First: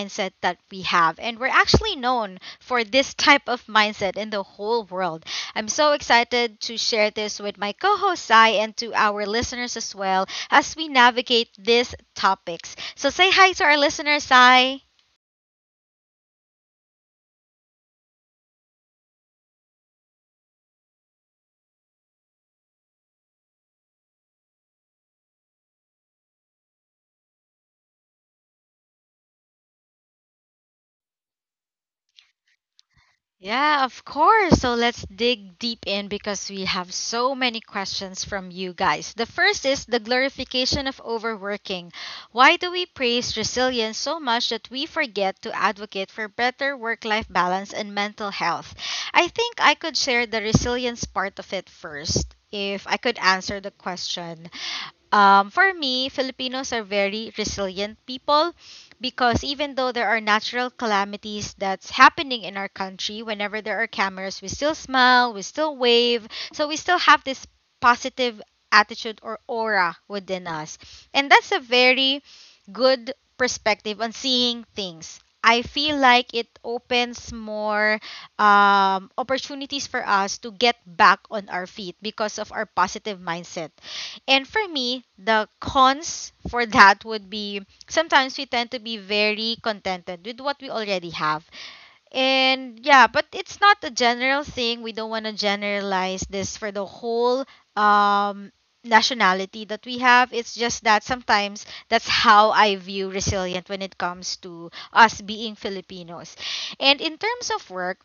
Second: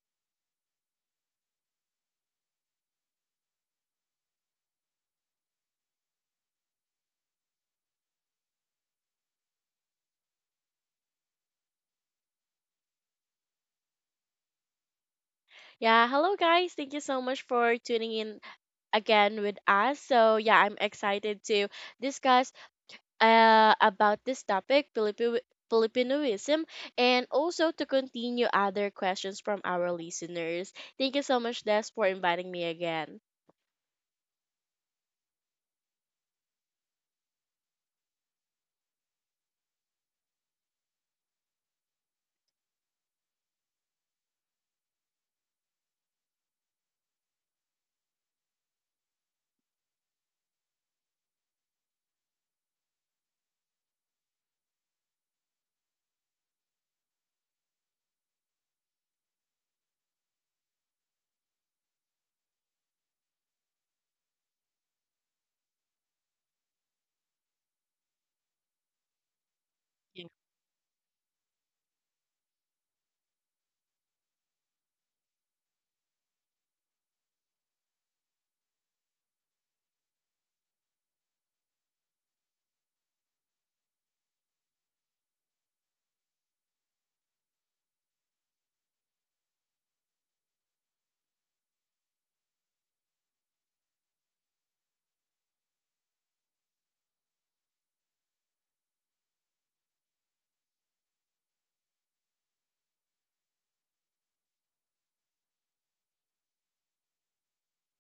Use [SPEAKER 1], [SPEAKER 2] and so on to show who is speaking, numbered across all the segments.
[SPEAKER 1] mindset that we have, and we're actually known for this type of mindset in the whole world. I'm so excited to share this with my co-host Sai and to our listeners as well as we navigate these topics. So say hi to our listeners, Sai.
[SPEAKER 2] Yeah, hello guys. Thank you so much for tuning in again with us. So, yeah, I'm excited to discuss about this topic, Filipinoism, and also to continue other questions from our listeners. Thank you so much, Des, for inviting me again.
[SPEAKER 1] Yeah, of course. So let's dig deep in because we have so many questions from you guys. The first is the glorification of overworking. Why do we praise resilience so much that we forget to advocate for better work life balance and mental health? I think I could share the resilience part of it first if I could answer the question. For me, Filipinos are very resilient people because even though there are natural calamities that's happening in our country, whenever there are cameras, we still smile, we still wave. So we still have this positive attitude or aura
[SPEAKER 2] Yeah.
[SPEAKER 1] within us. And that's a very good perspective on seeing things. I feel like it opens more opportunities for us to get back on our feet because of our positive mindset. And for me, the cons for that would be sometimes we tend to be very contented with what we already have. And yeah, but it's not a general thing. We don't want to generalize this for the whole um, nationality that we have. It's just that sometimes that's how I view resilient when it comes to us being Filipinos. And in terms of work,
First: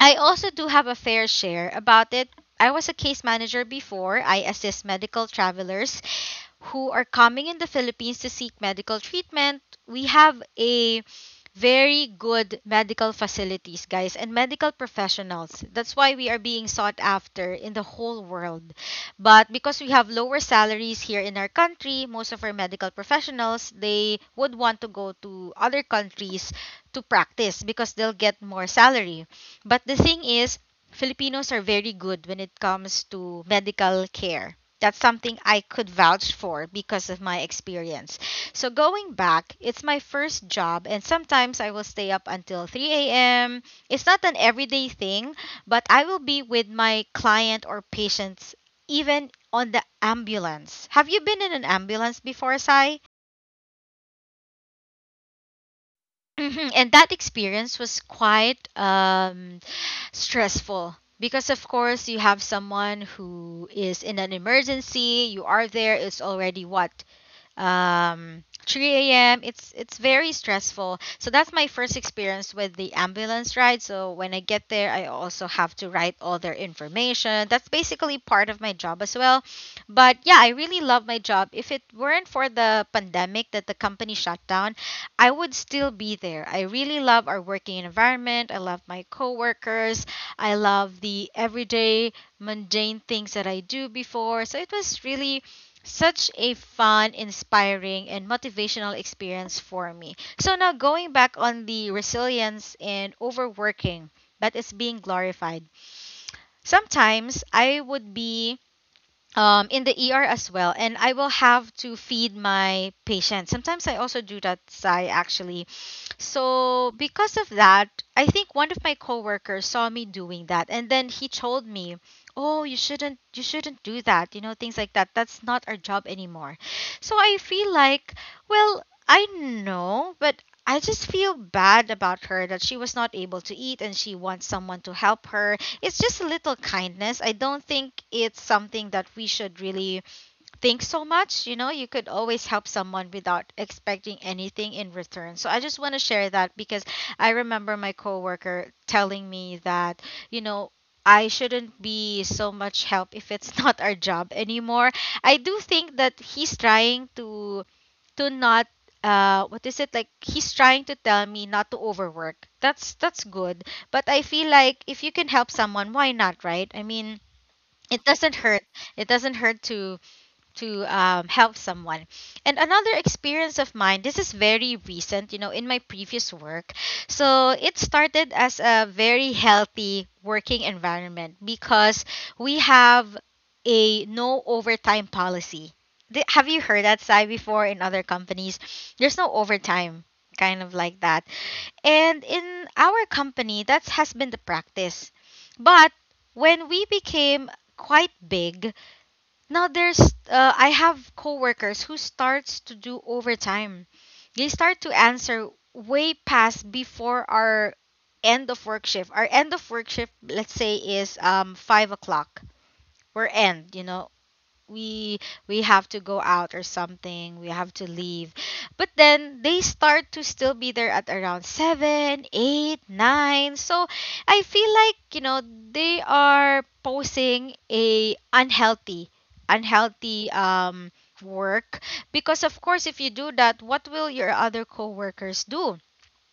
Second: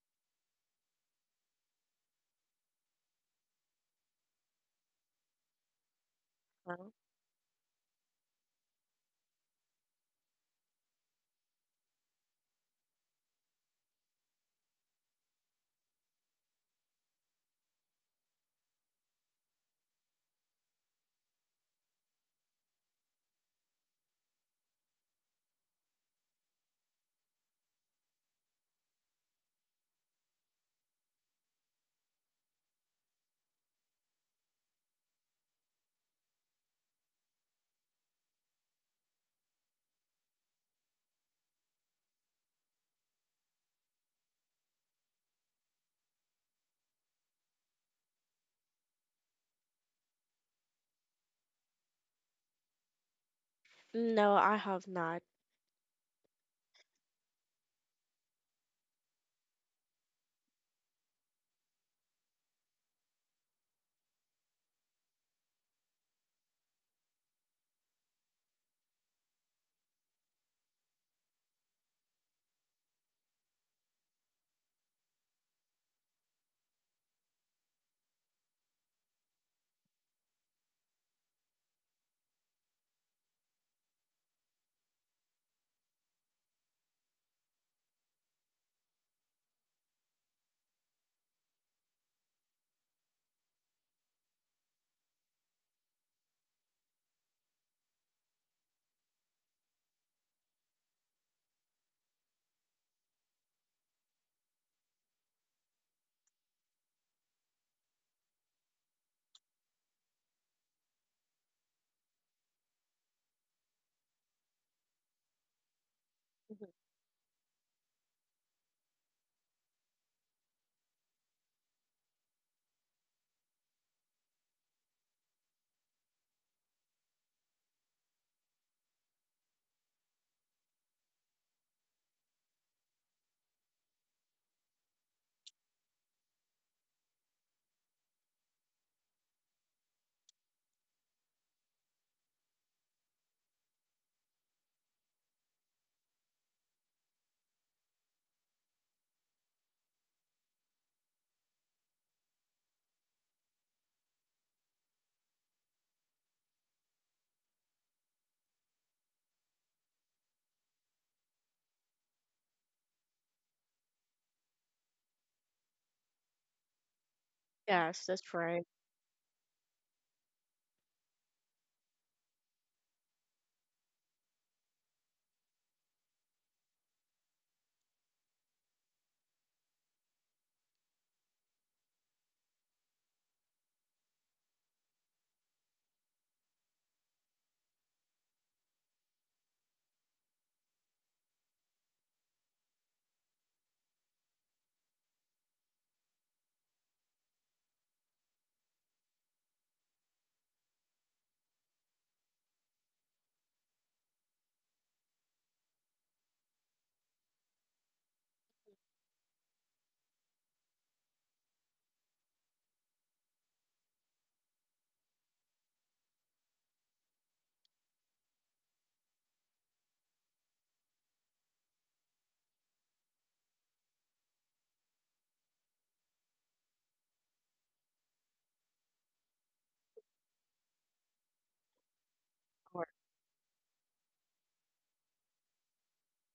[SPEAKER 1] I also do have a fair share about it. I was a case manager before. I assist medical travelers
[SPEAKER 2] Mhm.
[SPEAKER 1] who are coming in the Philippines to seek medical treatment. We have a very good medical facilities, guys, and medical professionals. That's why we are being sought after in the whole world. But because we have lower salaries here in our country, most of our medical professionals, they would want to go to other countries to practice because they'll get more salary. But the thing is, Filipinos are very good when it comes to medical care. That's something I could vouch for because of my experience. So going back, it's my first job, and sometimes I will stay up until 3 a.m. It's not an everyday thing, but I will be with my client or patients even on the ambulance. Have you been in an ambulance before, Sai?
[SPEAKER 2] No, I have not.
[SPEAKER 1] Mhm. And that experience was quite stressful because of course you have someone who is in an emergency, you are there, it's already what, 3 a.m. It's very stressful. So that's my first experience with the ambulance ride. So when I get there, I also have to write all their information. That's basically part of my job as well. But yeah, I really love my job. If it weren't for the pandemic that the company shut down, I would still be there. I really love our working environment. I love my coworkers. I love the everyday mundane things that I do before. So it was really such a fun, inspiring, and motivational experience for me. So now going back on the resilience and overworking that is being glorified. Sometimes I would be in the ER as well, and I will have to feed my patients. Sometimes I also do that, Sai, actually.
[SPEAKER 2] Mhm.
[SPEAKER 1] So because of that, I think one of my coworkers saw me doing that, and then he told me, "Oh, you shouldn't do that, you know, things like that. That's not our job anymore." So I feel like, well, I know, but I just feel bad about her that she was not able to eat and she wants someone to help her. It's just a little kindness. I don't think it's something that we should really think so much. You know, you could always help someone without expecting anything in return. So I just want to share that because I remember my coworker telling me that, you know, I shouldn't be so much help if it's not our job anymore. I do think that he's trying to not what is it, like, he's trying to tell me not to overwork. That's good, but I feel like if you can help someone, why not, right? I mean,
[SPEAKER 2] Yes,
[SPEAKER 1] it
[SPEAKER 2] that's
[SPEAKER 1] doesn't
[SPEAKER 2] right.
[SPEAKER 1] hurt, it doesn't hurt to help someone. And another experience of mine, this is very recent, you know, in my previous work. So it started as a very healthy working environment because we have a no overtime policy. Have you heard that side before in other companies? There's no overtime, kind of like that. And in our company, that has been the practice. But when we became quite big, now there's I have coworkers who starts to do overtime. They start to answer way past before our end of work shift. Our end of work shift, let's say, is 5 o'clock. We're end, you know, we we have to go out or something, we have to leave, but then they start to still be there at around 7, 8, 9. So I feel like, you know, they are posing a unhealthy, unhealthy work, because of
[SPEAKER 2] Or,
[SPEAKER 1] course if you do that, what will your other coworkers do?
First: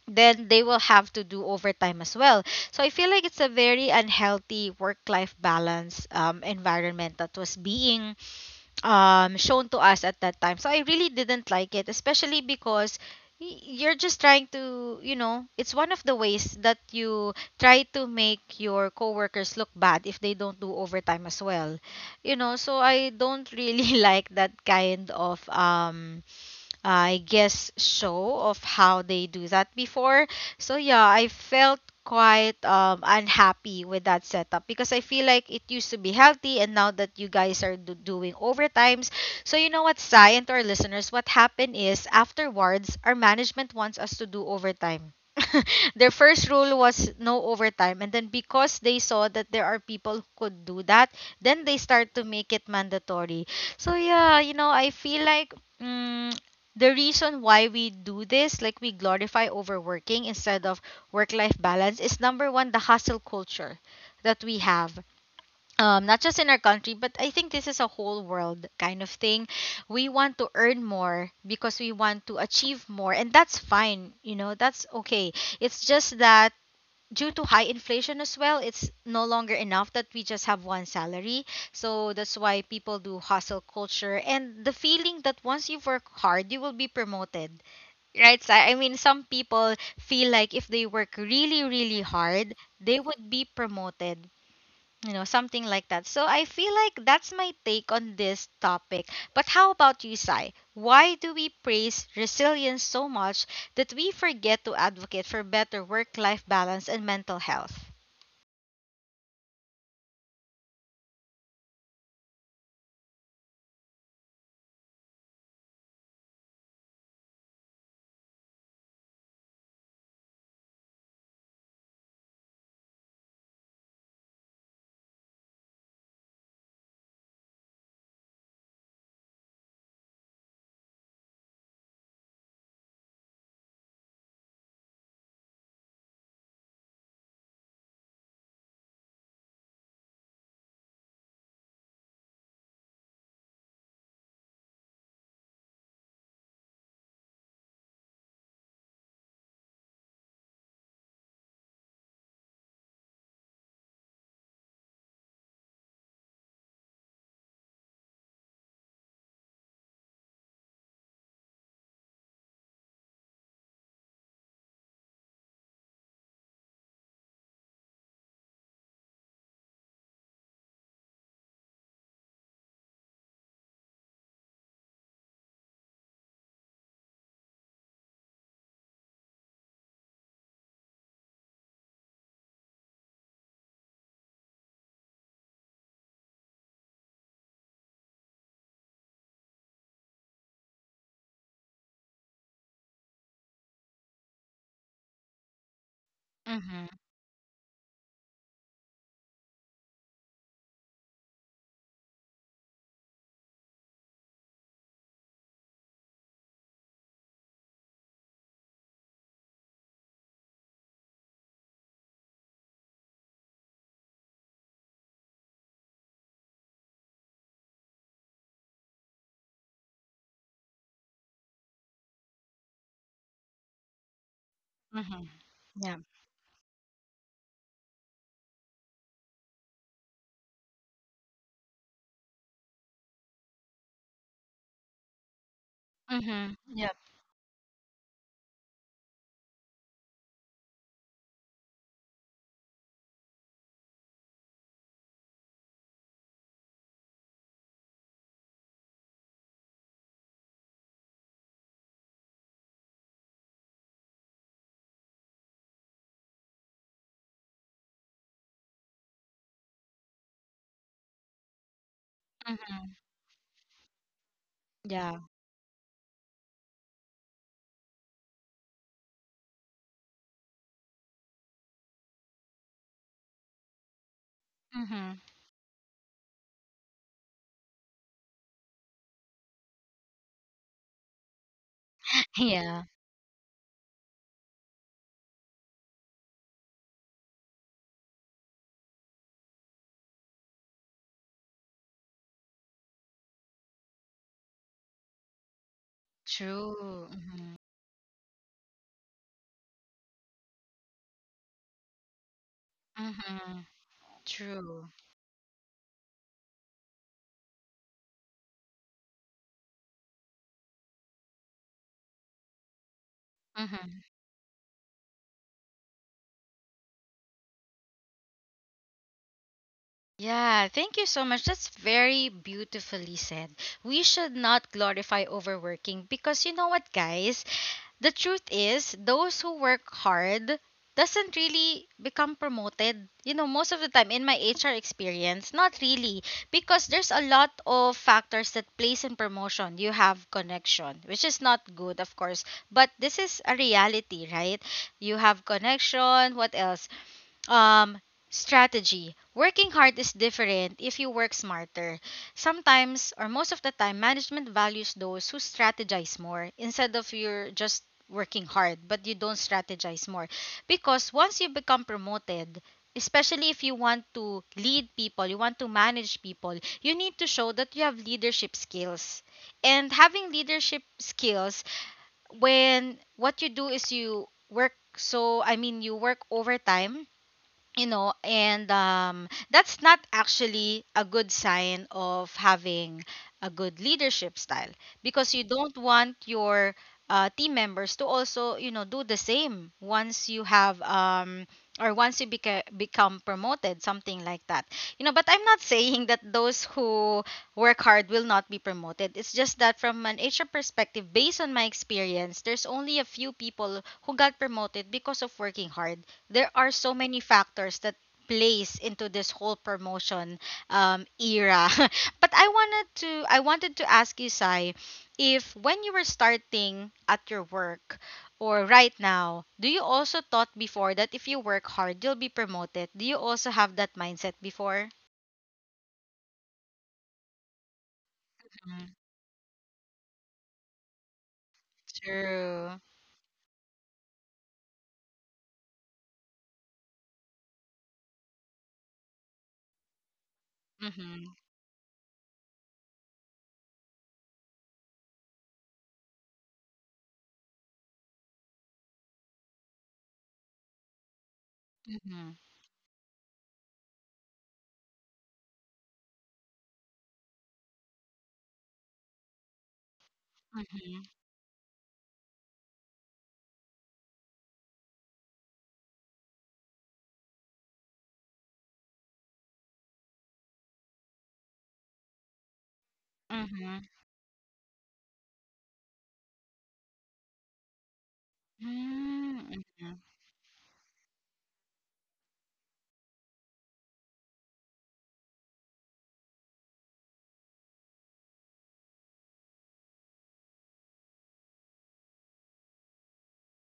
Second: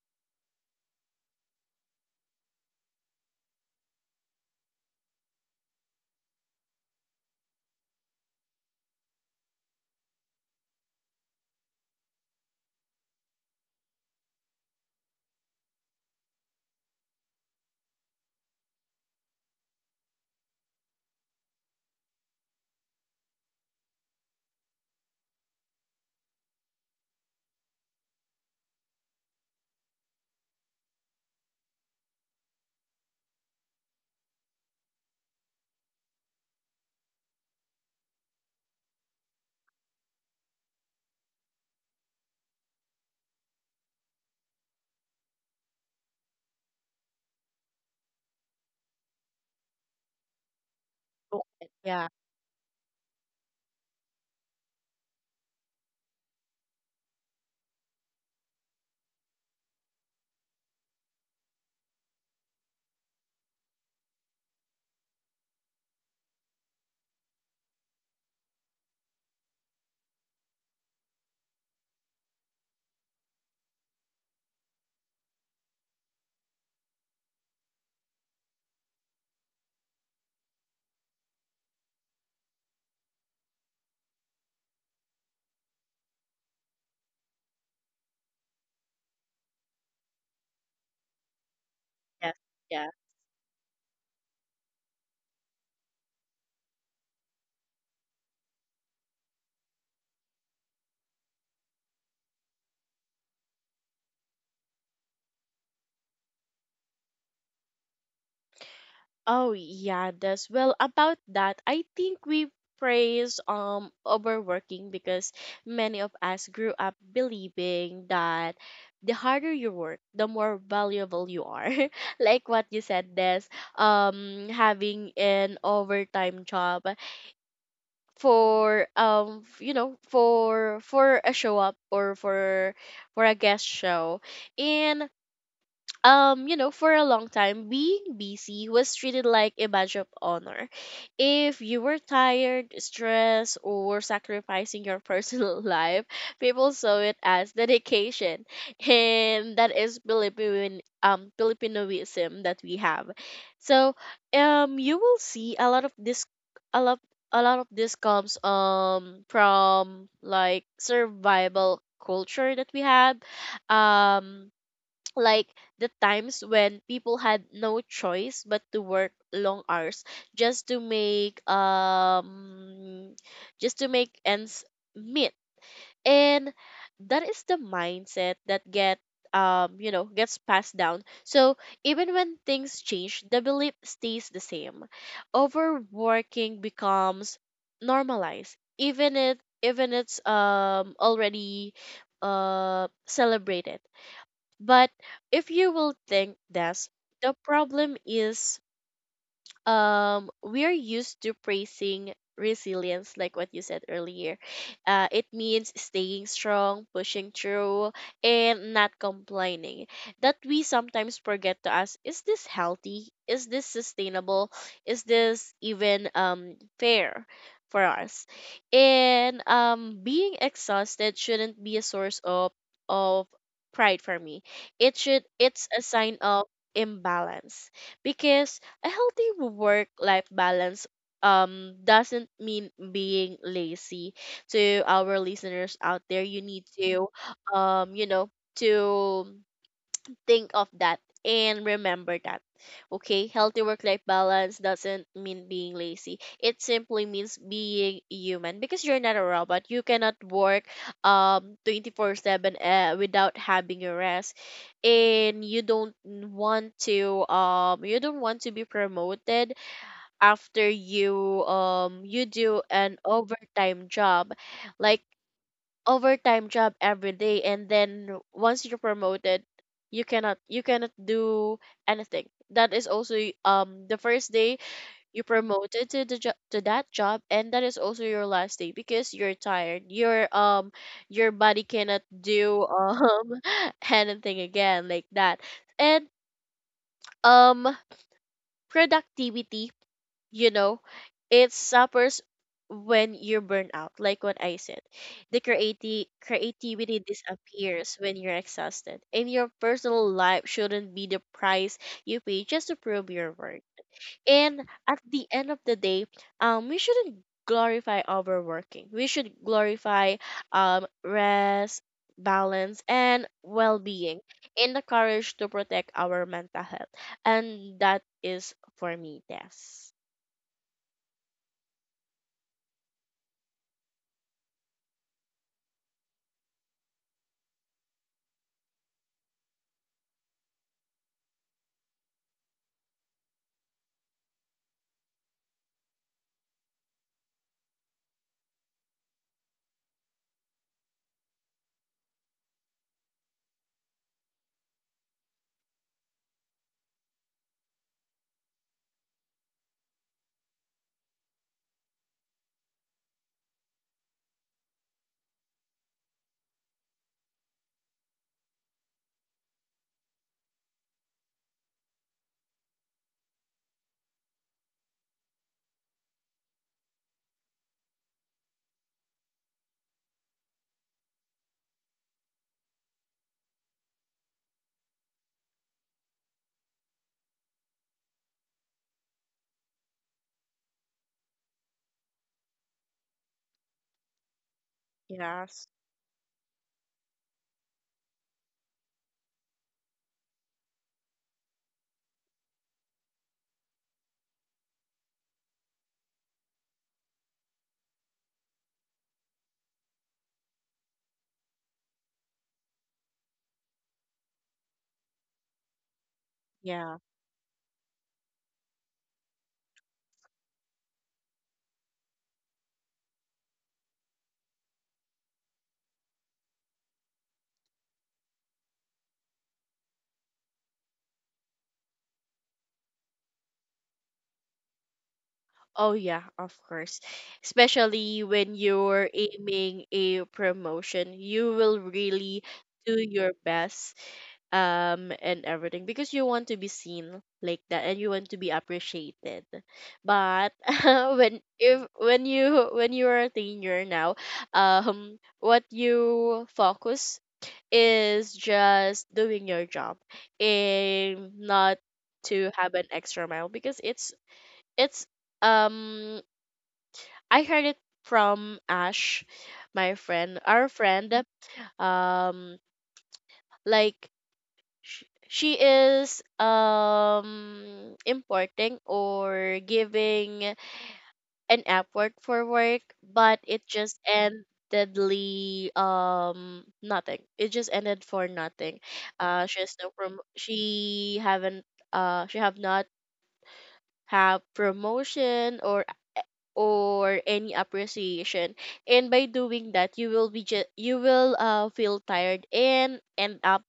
[SPEAKER 1] Then they will have to do overtime as well. So I feel like it's a very unhealthy work life balance environment that was being shown to us at that time. So I really didn't like it, especially because you're just trying to, you know, it's one of the ways that you try to make your coworkers look bad if they don't do overtime as well. You know, so I don't really like that kind of I guess show of how they do that before. So yeah, I felt quite unhappy with that setup because I feel like it used to be healthy and now that you guys are doing overtimes. So you know what, Sai and to our listeners, what happened is afterwards our management wants us to do overtime. Their first rule was no overtime, and then because they saw that there are people who could do that,
[SPEAKER 2] oh,
[SPEAKER 1] then they
[SPEAKER 2] yeah,
[SPEAKER 1] start to make it mandatory. So yeah, you know, I feel like mm, the reason why we do this, like we glorify overworking instead of work life balance, is number one, the hustle culture that we have. Not just in our country, but I think this is a whole world kind of thing. We want to earn more because we want to achieve more, and that's fine, you know, that's okay. It's just that due to high inflation as well, it's no longer enough that we just have one salary. So that's why people do hustle culture, and the feeling that once you work hard, you will be promoted, right? So I mean, some people feel like if they work really, really
[SPEAKER 2] yes,
[SPEAKER 1] hard,
[SPEAKER 2] yes.
[SPEAKER 1] they would be promoted, you know, something like that. So I feel like that's my take on this topic. But how about you, Sai? Why do we praise resilience so much that we forget to advocate for better work life balance and mental health?
[SPEAKER 2] Oh yeah, this well about that. I think we praise overworking because many of us grew up believing that the harder you work, the more valuable you are. Like what you said, this having an overtime job for you know for a show up or for a guest show, and you know, for a long time, being busy was treated like a badge of honor. If you were tired, stressed, or sacrificing your personal life, people saw it as dedication, and that is Philippine Filipinoism that we have. So, you will see a lot of this, a lot, a lot of this comes from like survival culture that we have um like the times when people had no choice but to work long hours just to make just to make ends meet. And that is the mindset that get you know gets passed down. So even when things change, the belief stays the same. Overworking becomes normalized, even it's already celebrated. But if you will think
[SPEAKER 1] Mhm.
[SPEAKER 2] this, the problem is we're used to praising resilience, like what you said earlier. It means staying strong, pushing through and not complaining, that we sometimes forget to ask, is this healthy? Is this sustainable? Is this even fair for us? And being exhausted shouldn't be a source of pride for me. It should,
[SPEAKER 1] Mhm.
[SPEAKER 2] it's a
[SPEAKER 1] Yeah.
[SPEAKER 2] sign of imbalance, because a healthy work-life balance doesn't mean being lazy. To our listeners out there, you
[SPEAKER 1] Mhm.
[SPEAKER 2] need
[SPEAKER 1] Yeah.
[SPEAKER 2] to you know to think of that and remember that. Okay, healthy work life balance doesn't mean being lazy. It simply means being human, because you're not a robot. You cannot work 24/7 without having your rest. And you don't want to you don't want to be promoted after you you do
[SPEAKER 1] Mhm.
[SPEAKER 2] an overtime job, like
[SPEAKER 1] Yeah.
[SPEAKER 2] overtime job every day. And then once you're promoted, you cannot do anything. That is also the first day
[SPEAKER 1] Mhm.
[SPEAKER 2] you promoted to to that job, and that is also your last day because you're tired, your body cannot do
[SPEAKER 1] Yeah.
[SPEAKER 2] anything again, like that. And um productivity, you know, it suffers when you burn out. Like what I said,
[SPEAKER 1] True.
[SPEAKER 2] creativity
[SPEAKER 1] Mhm.
[SPEAKER 2] disappears when you're exhausted, and your personal life shouldn't be the price you pay just to prove your worth.
[SPEAKER 1] Mhm.
[SPEAKER 2] And
[SPEAKER 1] True.
[SPEAKER 2] at the end of the day, we shouldn't glorify overworking. We should glorify rest, balance, and
[SPEAKER 1] Hmm.
[SPEAKER 2] well-being, and the courage to protect our mental health. And that is for me, yes.
[SPEAKER 1] Yeah, thank you so much. That's very beautifully said. We should not glorify overworking, because you know what, guys? The truth is, those who work hard doesn't really become promoted. You know, most of the time in my HR experience, not really, because there's a lot of factors that plays in promotion. You have connection, which is not good, of course, but this is a reality, right? You have connection, what else? Um, Strategy. Working hard is different if you work smarter. Sometimes, or most of the time, management values those who strategize more instead of you're just working hard but you don't strategize more. Because once you become promoted, especially if you want to lead people, you want to manage people, you need to show that you have leadership skills. And having leadership skills, when what you do is you work so you work overtime you know and that's not actually a good sign of having a good leadership style because you
[SPEAKER 2] Yes.
[SPEAKER 1] don't want your team members to also do the same once you have or once you become promoted something like that you know. But I'm not saying that those who work hard will not be promoted. It's just that from an HR perspective, based on my experience, there's only a few people who got promoted because of working hard. There are so
[SPEAKER 2] Yeah.
[SPEAKER 1] many factors that plays into this whole promotion era. But I wanted to ask you, Sai, if when you were starting at your work or right now, do you also thought before that if you work hard, you'll be promoted? Do you also have that mindset before?
[SPEAKER 2] Oh, yeah, of course. Especially when
[SPEAKER 1] Mm,
[SPEAKER 2] you're aiming a promotion, you will really
[SPEAKER 1] true.
[SPEAKER 2] do your best and everything, because you want to be seen like that and you want to be appreciated. But
[SPEAKER 1] Mm-hmm.
[SPEAKER 2] when if when you when you are a teenager now, what you focus is just doing your job and not
[SPEAKER 1] Mm-hmm.
[SPEAKER 2] to have an extra mile, because it's it's um I heard it from Ash, my friend, our
[SPEAKER 1] Mm-hmm.
[SPEAKER 2] friend. Um, like she is importing or giving an Upwork for work, but it
[SPEAKER 1] Mm-hmm.
[SPEAKER 2] just endedly nothing. It just ended for nothing. She has
[SPEAKER 1] Mm-hmm.
[SPEAKER 2] no prom. She have not have promotion or any appreciation. And by doing that, you will be you will feel tired and end up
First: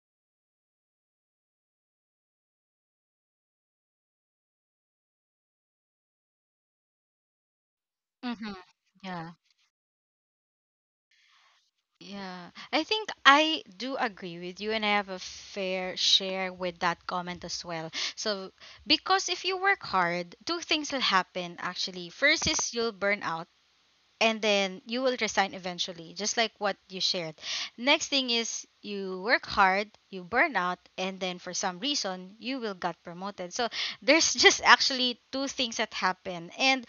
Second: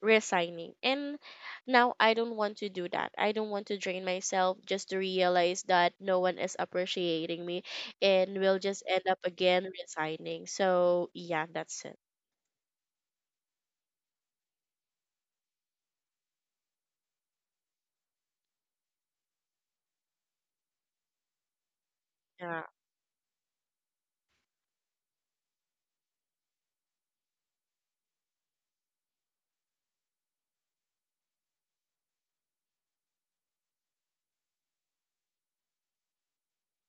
[SPEAKER 2] resigning. And now I don't want to do that. I don't want to drain myself just to realize that no one is appreciating me and
[SPEAKER 1] Mm-hmm.
[SPEAKER 2] will just end up
[SPEAKER 1] Yeah.
[SPEAKER 2] again resigning. So yeah, that's it.
[SPEAKER 1] Yeah, I think I do agree with you, and I have a fair share with that comment as well. So, because if you work hard, two things will happen actually. First
[SPEAKER 2] Yeah.
[SPEAKER 1] is you'll burn out, and then you will resign eventually, just like what you shared. Next thing is you work hard, you burn out, and then for some reason, you will get promoted. So, there's just actually two things that happen. And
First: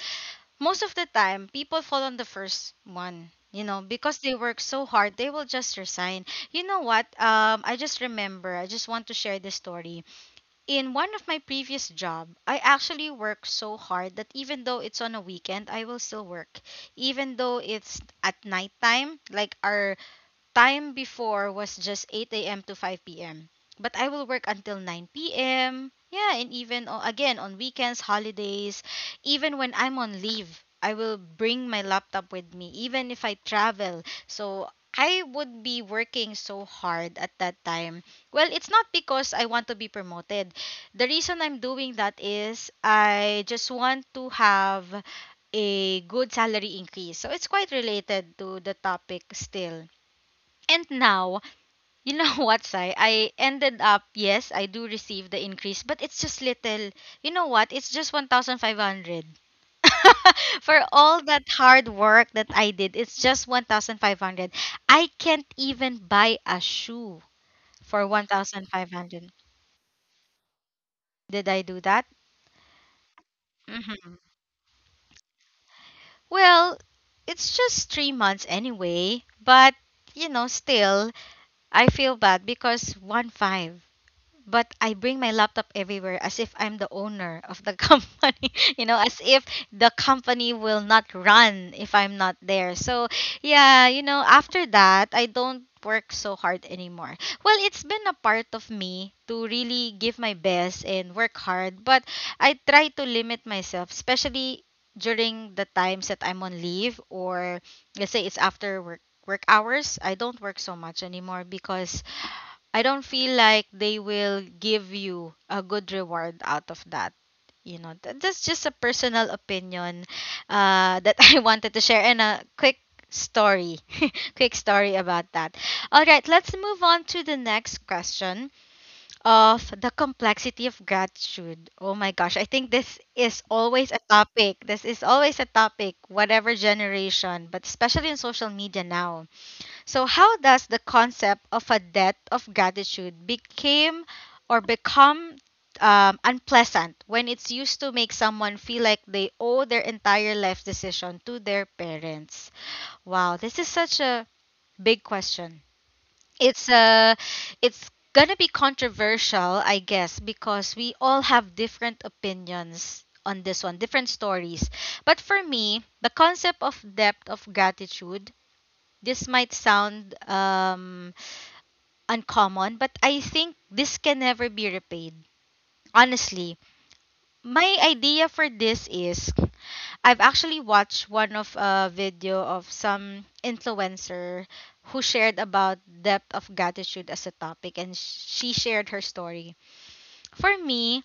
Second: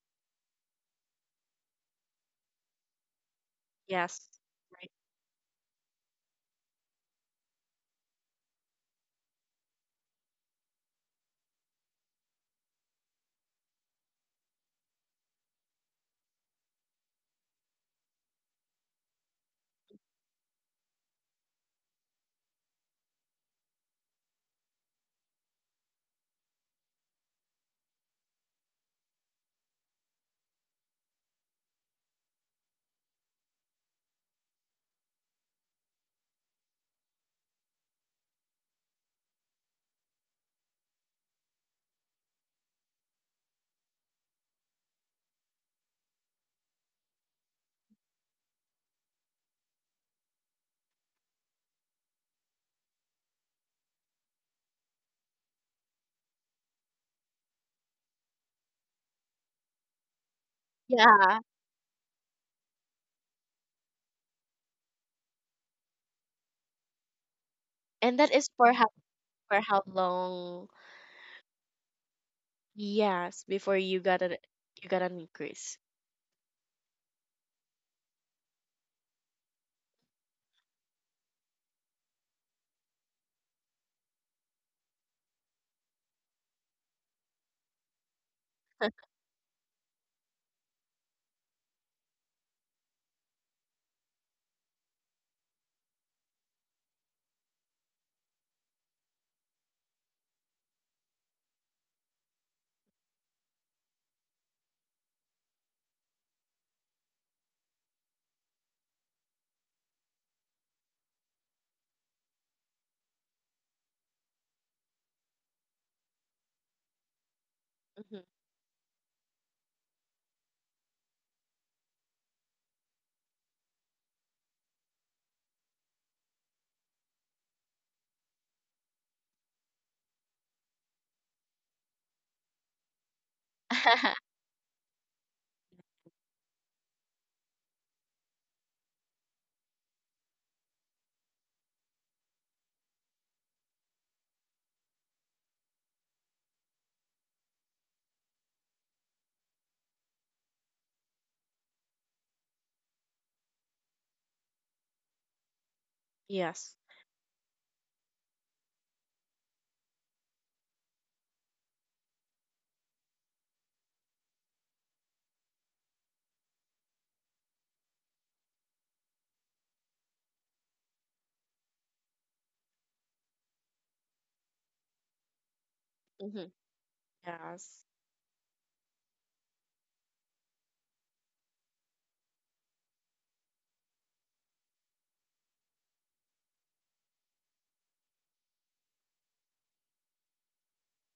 [SPEAKER 1] most of the time people fall on the first one, you know,
[SPEAKER 2] Yes,
[SPEAKER 1] because they work so
[SPEAKER 2] right.
[SPEAKER 1] hard they will just resign. You know what I just remember, I just want to share this story. In one of my previous job, I actually work so hard that even though it's on a weekend, I will still work, even though it's at night time. Like our time before was just 8 a.m. to 5 p.m. But I will work until 9 p.m. Yeah, and even again on weekends, holidays, even when I'm on leave, I will bring my laptop with me, even if I travel. So I would be working so hard at that time. Well, it's not because I want to be promoted. The reason I'm doing that is I just want to have a good salary increase. So it's quite related to the topic still. And now, you know what, Sai? I ended up, yes, I do receive the increase, but it's just little. You know what? It's just 1,500. For all
[SPEAKER 2] Yeah.
[SPEAKER 1] that hard work that I did, it's just 1,500. I can't even buy a shoe for
[SPEAKER 2] And that is for how,
[SPEAKER 1] 1,500.
[SPEAKER 2] for how long?
[SPEAKER 1] Did I do that?
[SPEAKER 2] Yes, before you got
[SPEAKER 1] Hmm.
[SPEAKER 2] an, you got an increase.
[SPEAKER 1] Well, it's just 3 months anyway, but you know, still, I feel bad because one five. But I bring my laptop everywhere as if I'm the owner of the company, you know, as if the company will not run if I'm not there. So, yeah, you know, after that, I don't work so hard anymore. Well, it's been a part of me to really give my best and work hard, but I try to limit myself, especially during the times that I'm on leave, or let's say it's after work hours. I don't work so much anymore because I don't feel like they will give you a good reward out of that. You know,
[SPEAKER 2] Mhm.
[SPEAKER 1] that's just a personal opinion that I wanted to share, and a quick story, quick story about that. All right, let's move on to the next question of the complexity of gratitude. Oh my gosh, I think this is always a topic. This is always a topic, whatever generation, but especially in social media now. So how does the concept of a debt of gratitude became or become unpleasant when it's used to make someone feel like they owe their entire life decision to their parents? Wow, this is such a big question.
[SPEAKER 2] Yes.
[SPEAKER 1] It's uh, it's gonna be controversial, I guess, because we all have different opinions on this one, different stories. But for me, the concept of depth of gratitude, this might sound uncommon, but I think this can never be repaid.
[SPEAKER 2] Mm-hmm.
[SPEAKER 1] Honestly, my
[SPEAKER 2] Yes.
[SPEAKER 1] idea for this is I've actually watched one of a video of some influencer who shared about depth of gratitude as a topic, and she shared her story. For me,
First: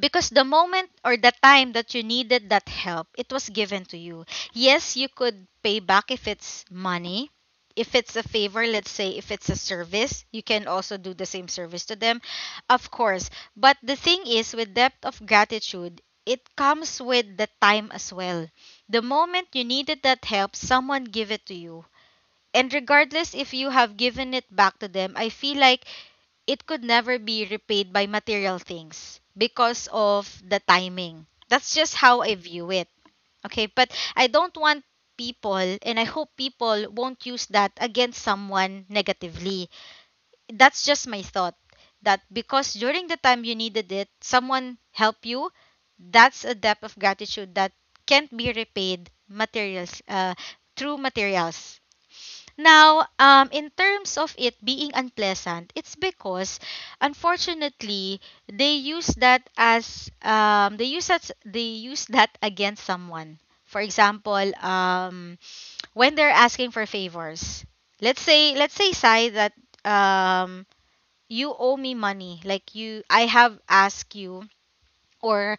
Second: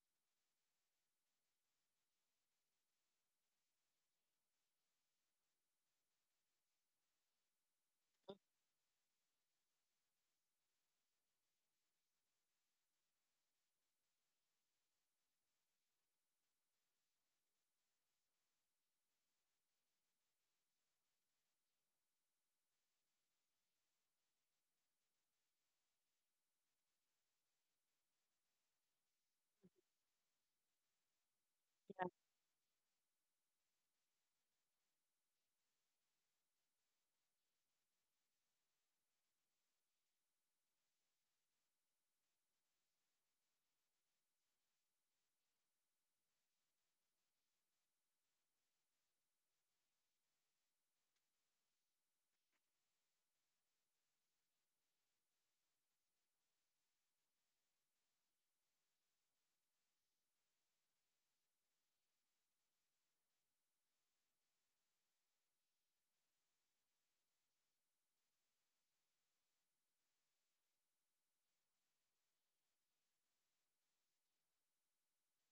[SPEAKER 1] because the moment or the time that you needed that help, it was given to you. Yes, you could pay back if it's money. If it's a favor, let's say if it's a service, you can also do the same service to them, of course. But the thing is, with depth of gratitude, it comes with the time as well. The moment you needed that help, someone give it to you. And regardless if you have given it back to them, I feel like it could never be repaid by material things because of the timing. That's just
[SPEAKER 2] Yes.
[SPEAKER 1] how I view it. Okay, but I don't want people, and I hope people won't use that against someone negatively. That's just my thought, that because during the time you needed it, someone helped you, that's a debt of gratitude that can't be repaid materials through materials Now, in terms of it being unpleasant, it's because, unfortunately, they use that against someone. For example, when they're asking for favors, let's say, Sai, that um, you owe me money, like you I have asked you, or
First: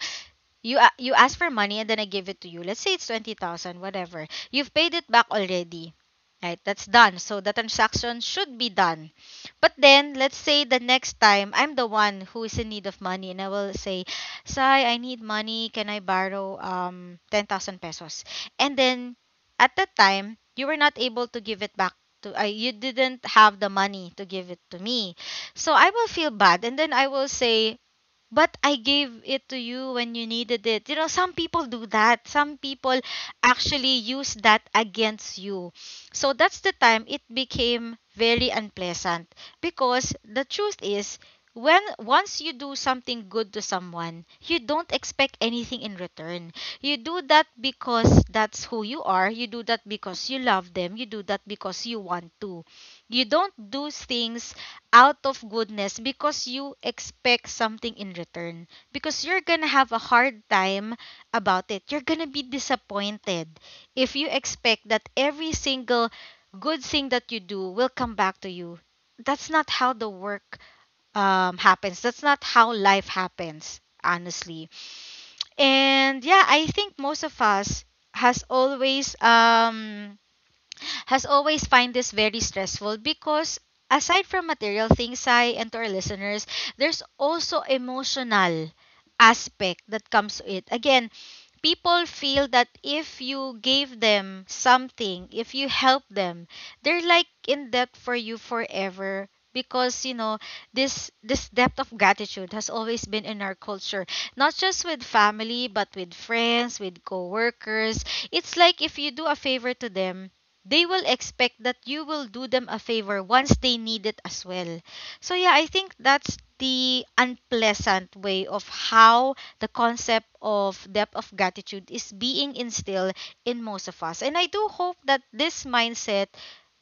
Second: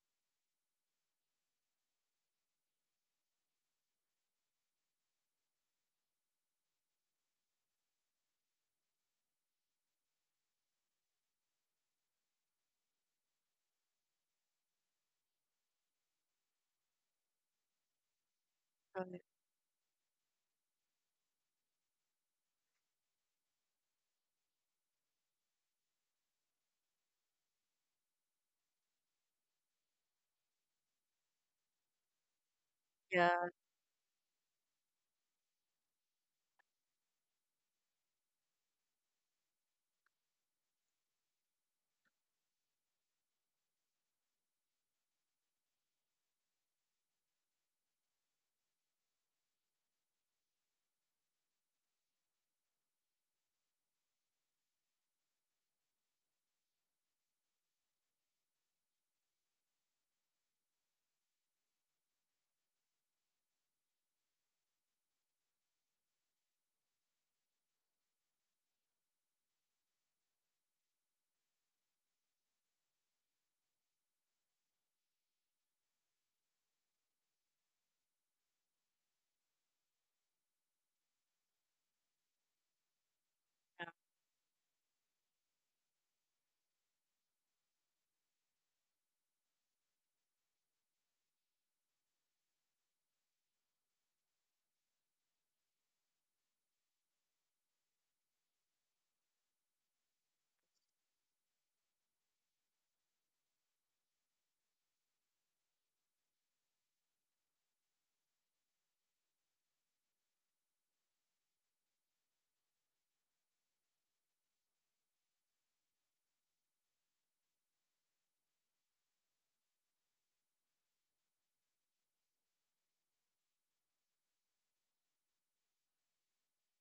[SPEAKER 1] you ask for money and then I give it to you. Let's say it's 20,000, whatever. You've paid it back already. Right? That's done. So the transaction should be done. But then let's say the next time I'm the one who is in need of money and I will say, "Sai, I need money. Can I borrow 10,000 pesos?" And
[SPEAKER 2] Um,
[SPEAKER 1] then at that time, you were not able to give it back to I you didn't have the money to give it to me. So I will feel bad and then I will say, but I gave it to you when you needed it. You know, some people do that. Some people
[SPEAKER 2] yeah.
[SPEAKER 1] actually use that against you. So that's the time it became very unpleasant because the truth is, when once you do something good to someone, you don't expect anything in return. You do that because that's who you are. You do that because you love them. You do that because you want to. You don't do things out of goodness because you expect something in return, because you're gonna have a hard time about it, you're gonna be disappointed if you expect that every single good thing that you do will come back to you. That's not how the work happens. That's not how life happens, honestly. And yeah, I think most of us has always um has always find this very stressful because aside from material things, I and to our listeners, there's also emotional aspect that comes to it. Again, people feel that if you gave them something, if you help them, they're like in debt for you forever because you know this depth of gratitude has always been in our culture, not just with family, but with friends, with co-workers. It's like if you do a favor to them, they will expect that you will do them a favor once they need it as well. So yeah, I think that's the unpleasant way of how the concept of depth of gratitude is being instilled in most of us. And I do hope that this mindset,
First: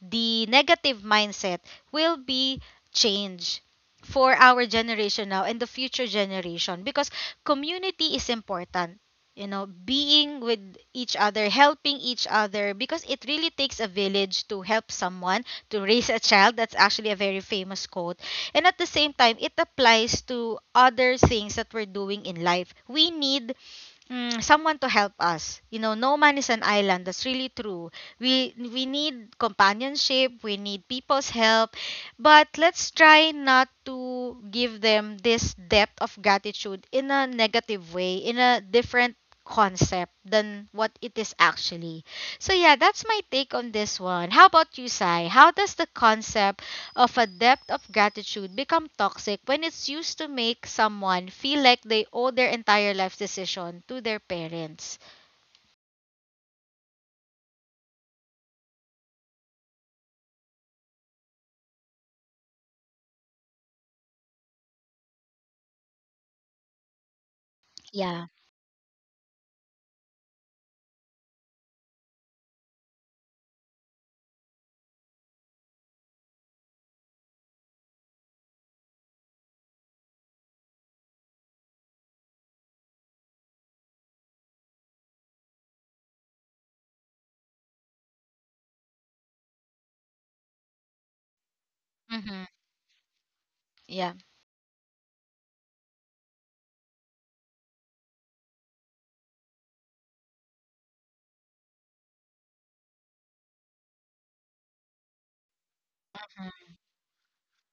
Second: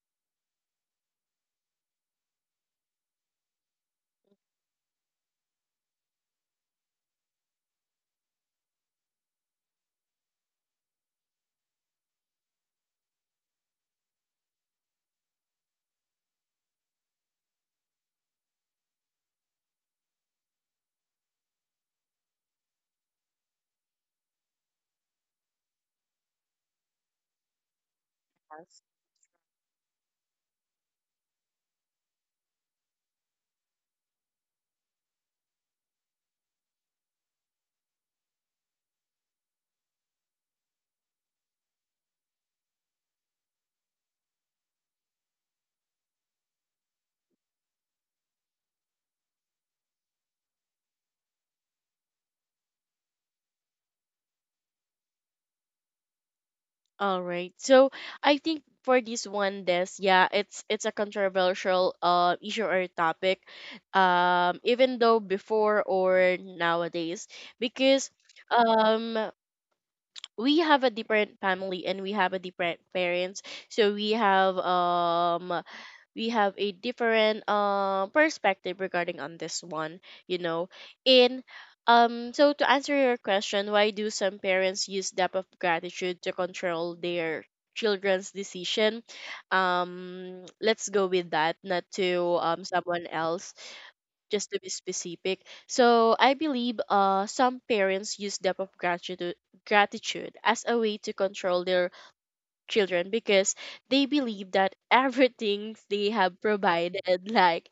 [SPEAKER 1] the negative mindset, will be changed for our generation now and the future generation, because community is important, you know, being with each other, helping each other, because it really takes a village to help someone, to raise a child. That's actually a very famous quote. And at the same time, it applies to other things that we're doing in life. We need someone to help us. You know, no man is an island. That's really true. We
[SPEAKER 2] Yes.
[SPEAKER 1] we need companionship. We need people's help, but let's try not to give them this depth of gratitude in a negative way, in a different concept than what it is actually. So yeah, that's my take on this one. How about you, Sai? How does the concept of a debt of gratitude become toxic when it's used to make someone feel like they owe their entire life decision to their parents?
[SPEAKER 2] All right. So I think for this one, this, yeah, it's a controversial issue or topic, even though before or nowadays, because
[SPEAKER 1] Yeah.
[SPEAKER 2] um we have a different family and we have a different parents, so we have a different perspective regarding on this one, you know. In So to answer your question, why do some parents use depth of gratitude to control their children's decision, let's go with that, not to
[SPEAKER 1] Mm-hmm.
[SPEAKER 2] someone else,
[SPEAKER 1] Yeah.
[SPEAKER 2] just to be specific. So I believe some parents use depth of gratitude as a way to control their children, because they believe that everything they have provided, like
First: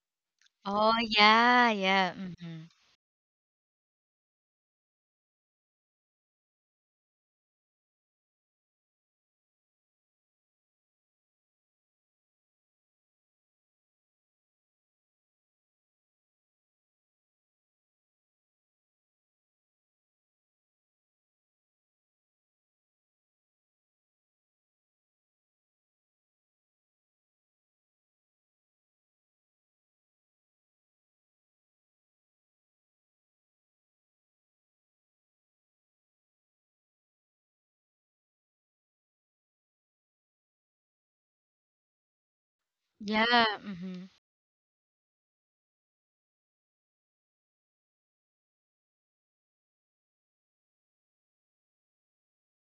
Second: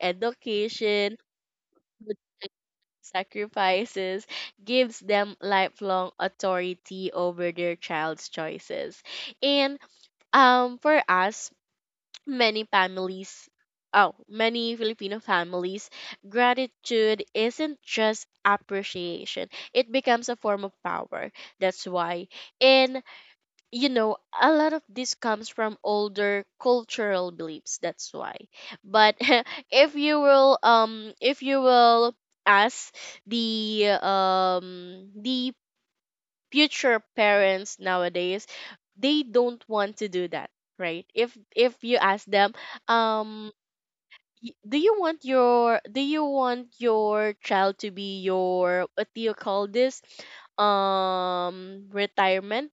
[SPEAKER 1] Oh
[SPEAKER 2] education,
[SPEAKER 1] yeah, yeah.
[SPEAKER 2] food,
[SPEAKER 1] Mm-hmm.
[SPEAKER 2] sacrifices, gives them lifelong authority over their child's choices. And for us, many families, oh, many Filipino families, gratitude isn't just appreciation; it becomes a form of power. That's why. In You know, a lot of this comes from older cultural beliefs. That's why. But if you will ask the future parents nowadays, they don't want to do that, right? If you ask them,
[SPEAKER 1] Yeah.
[SPEAKER 2] um,
[SPEAKER 1] Mm-hmm.
[SPEAKER 2] do you want your, do you want your child to be your, what do you call this, retirement,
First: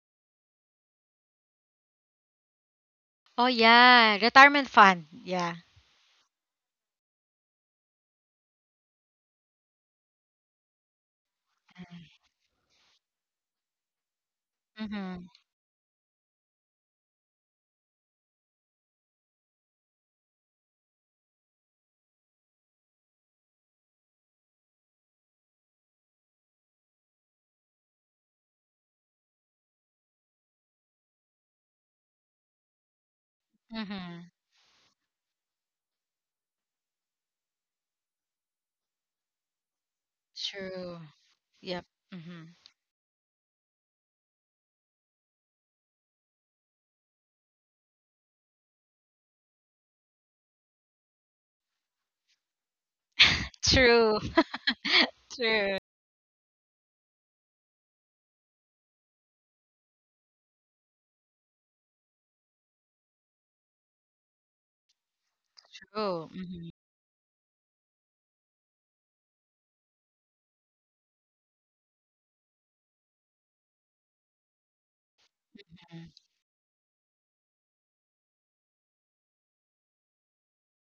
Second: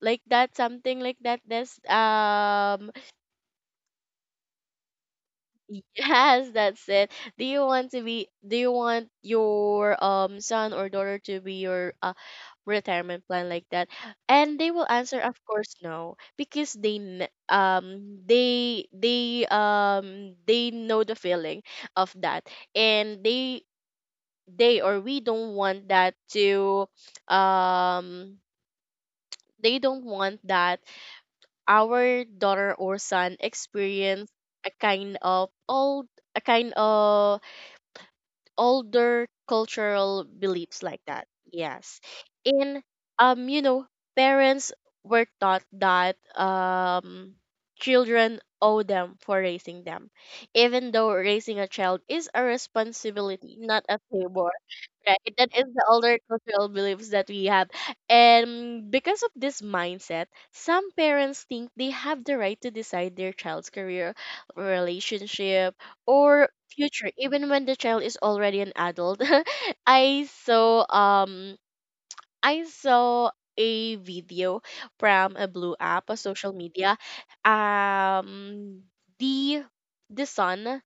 [SPEAKER 2] like that, something like that, this
[SPEAKER 1] Oh yeah, retirement fund. Yeah.
[SPEAKER 2] yes, that's it. Do you want to be, do you want your son or daughter to be your retirement plan, like that? And they will answer
[SPEAKER 1] Mm-hmm.
[SPEAKER 2] of course no, because they they know the feeling of that. And they or we don't want that to, um they don't want that our daughter or son
[SPEAKER 1] Mm-hmm.
[SPEAKER 2] experience a kind of old, a kind of older cultural beliefs
[SPEAKER 1] True.
[SPEAKER 2] like that.
[SPEAKER 1] Yep.
[SPEAKER 2] Yes.
[SPEAKER 1] Mm-hmm.
[SPEAKER 2] in You know, parents were taught that children owe them for raising them, even though raising a child is a responsibility, not a
[SPEAKER 1] True.
[SPEAKER 2] favor. Right, that is
[SPEAKER 1] True.
[SPEAKER 2] the older cultural beliefs that we have. And because of this mindset, some parents think they have the right to decide their child's career, relationship,
[SPEAKER 1] True.
[SPEAKER 2] or
[SPEAKER 1] Mm-hmm.
[SPEAKER 2] future, even when the child is already an adult. I saw I saw a video from a blue app, a social media. Um the the son,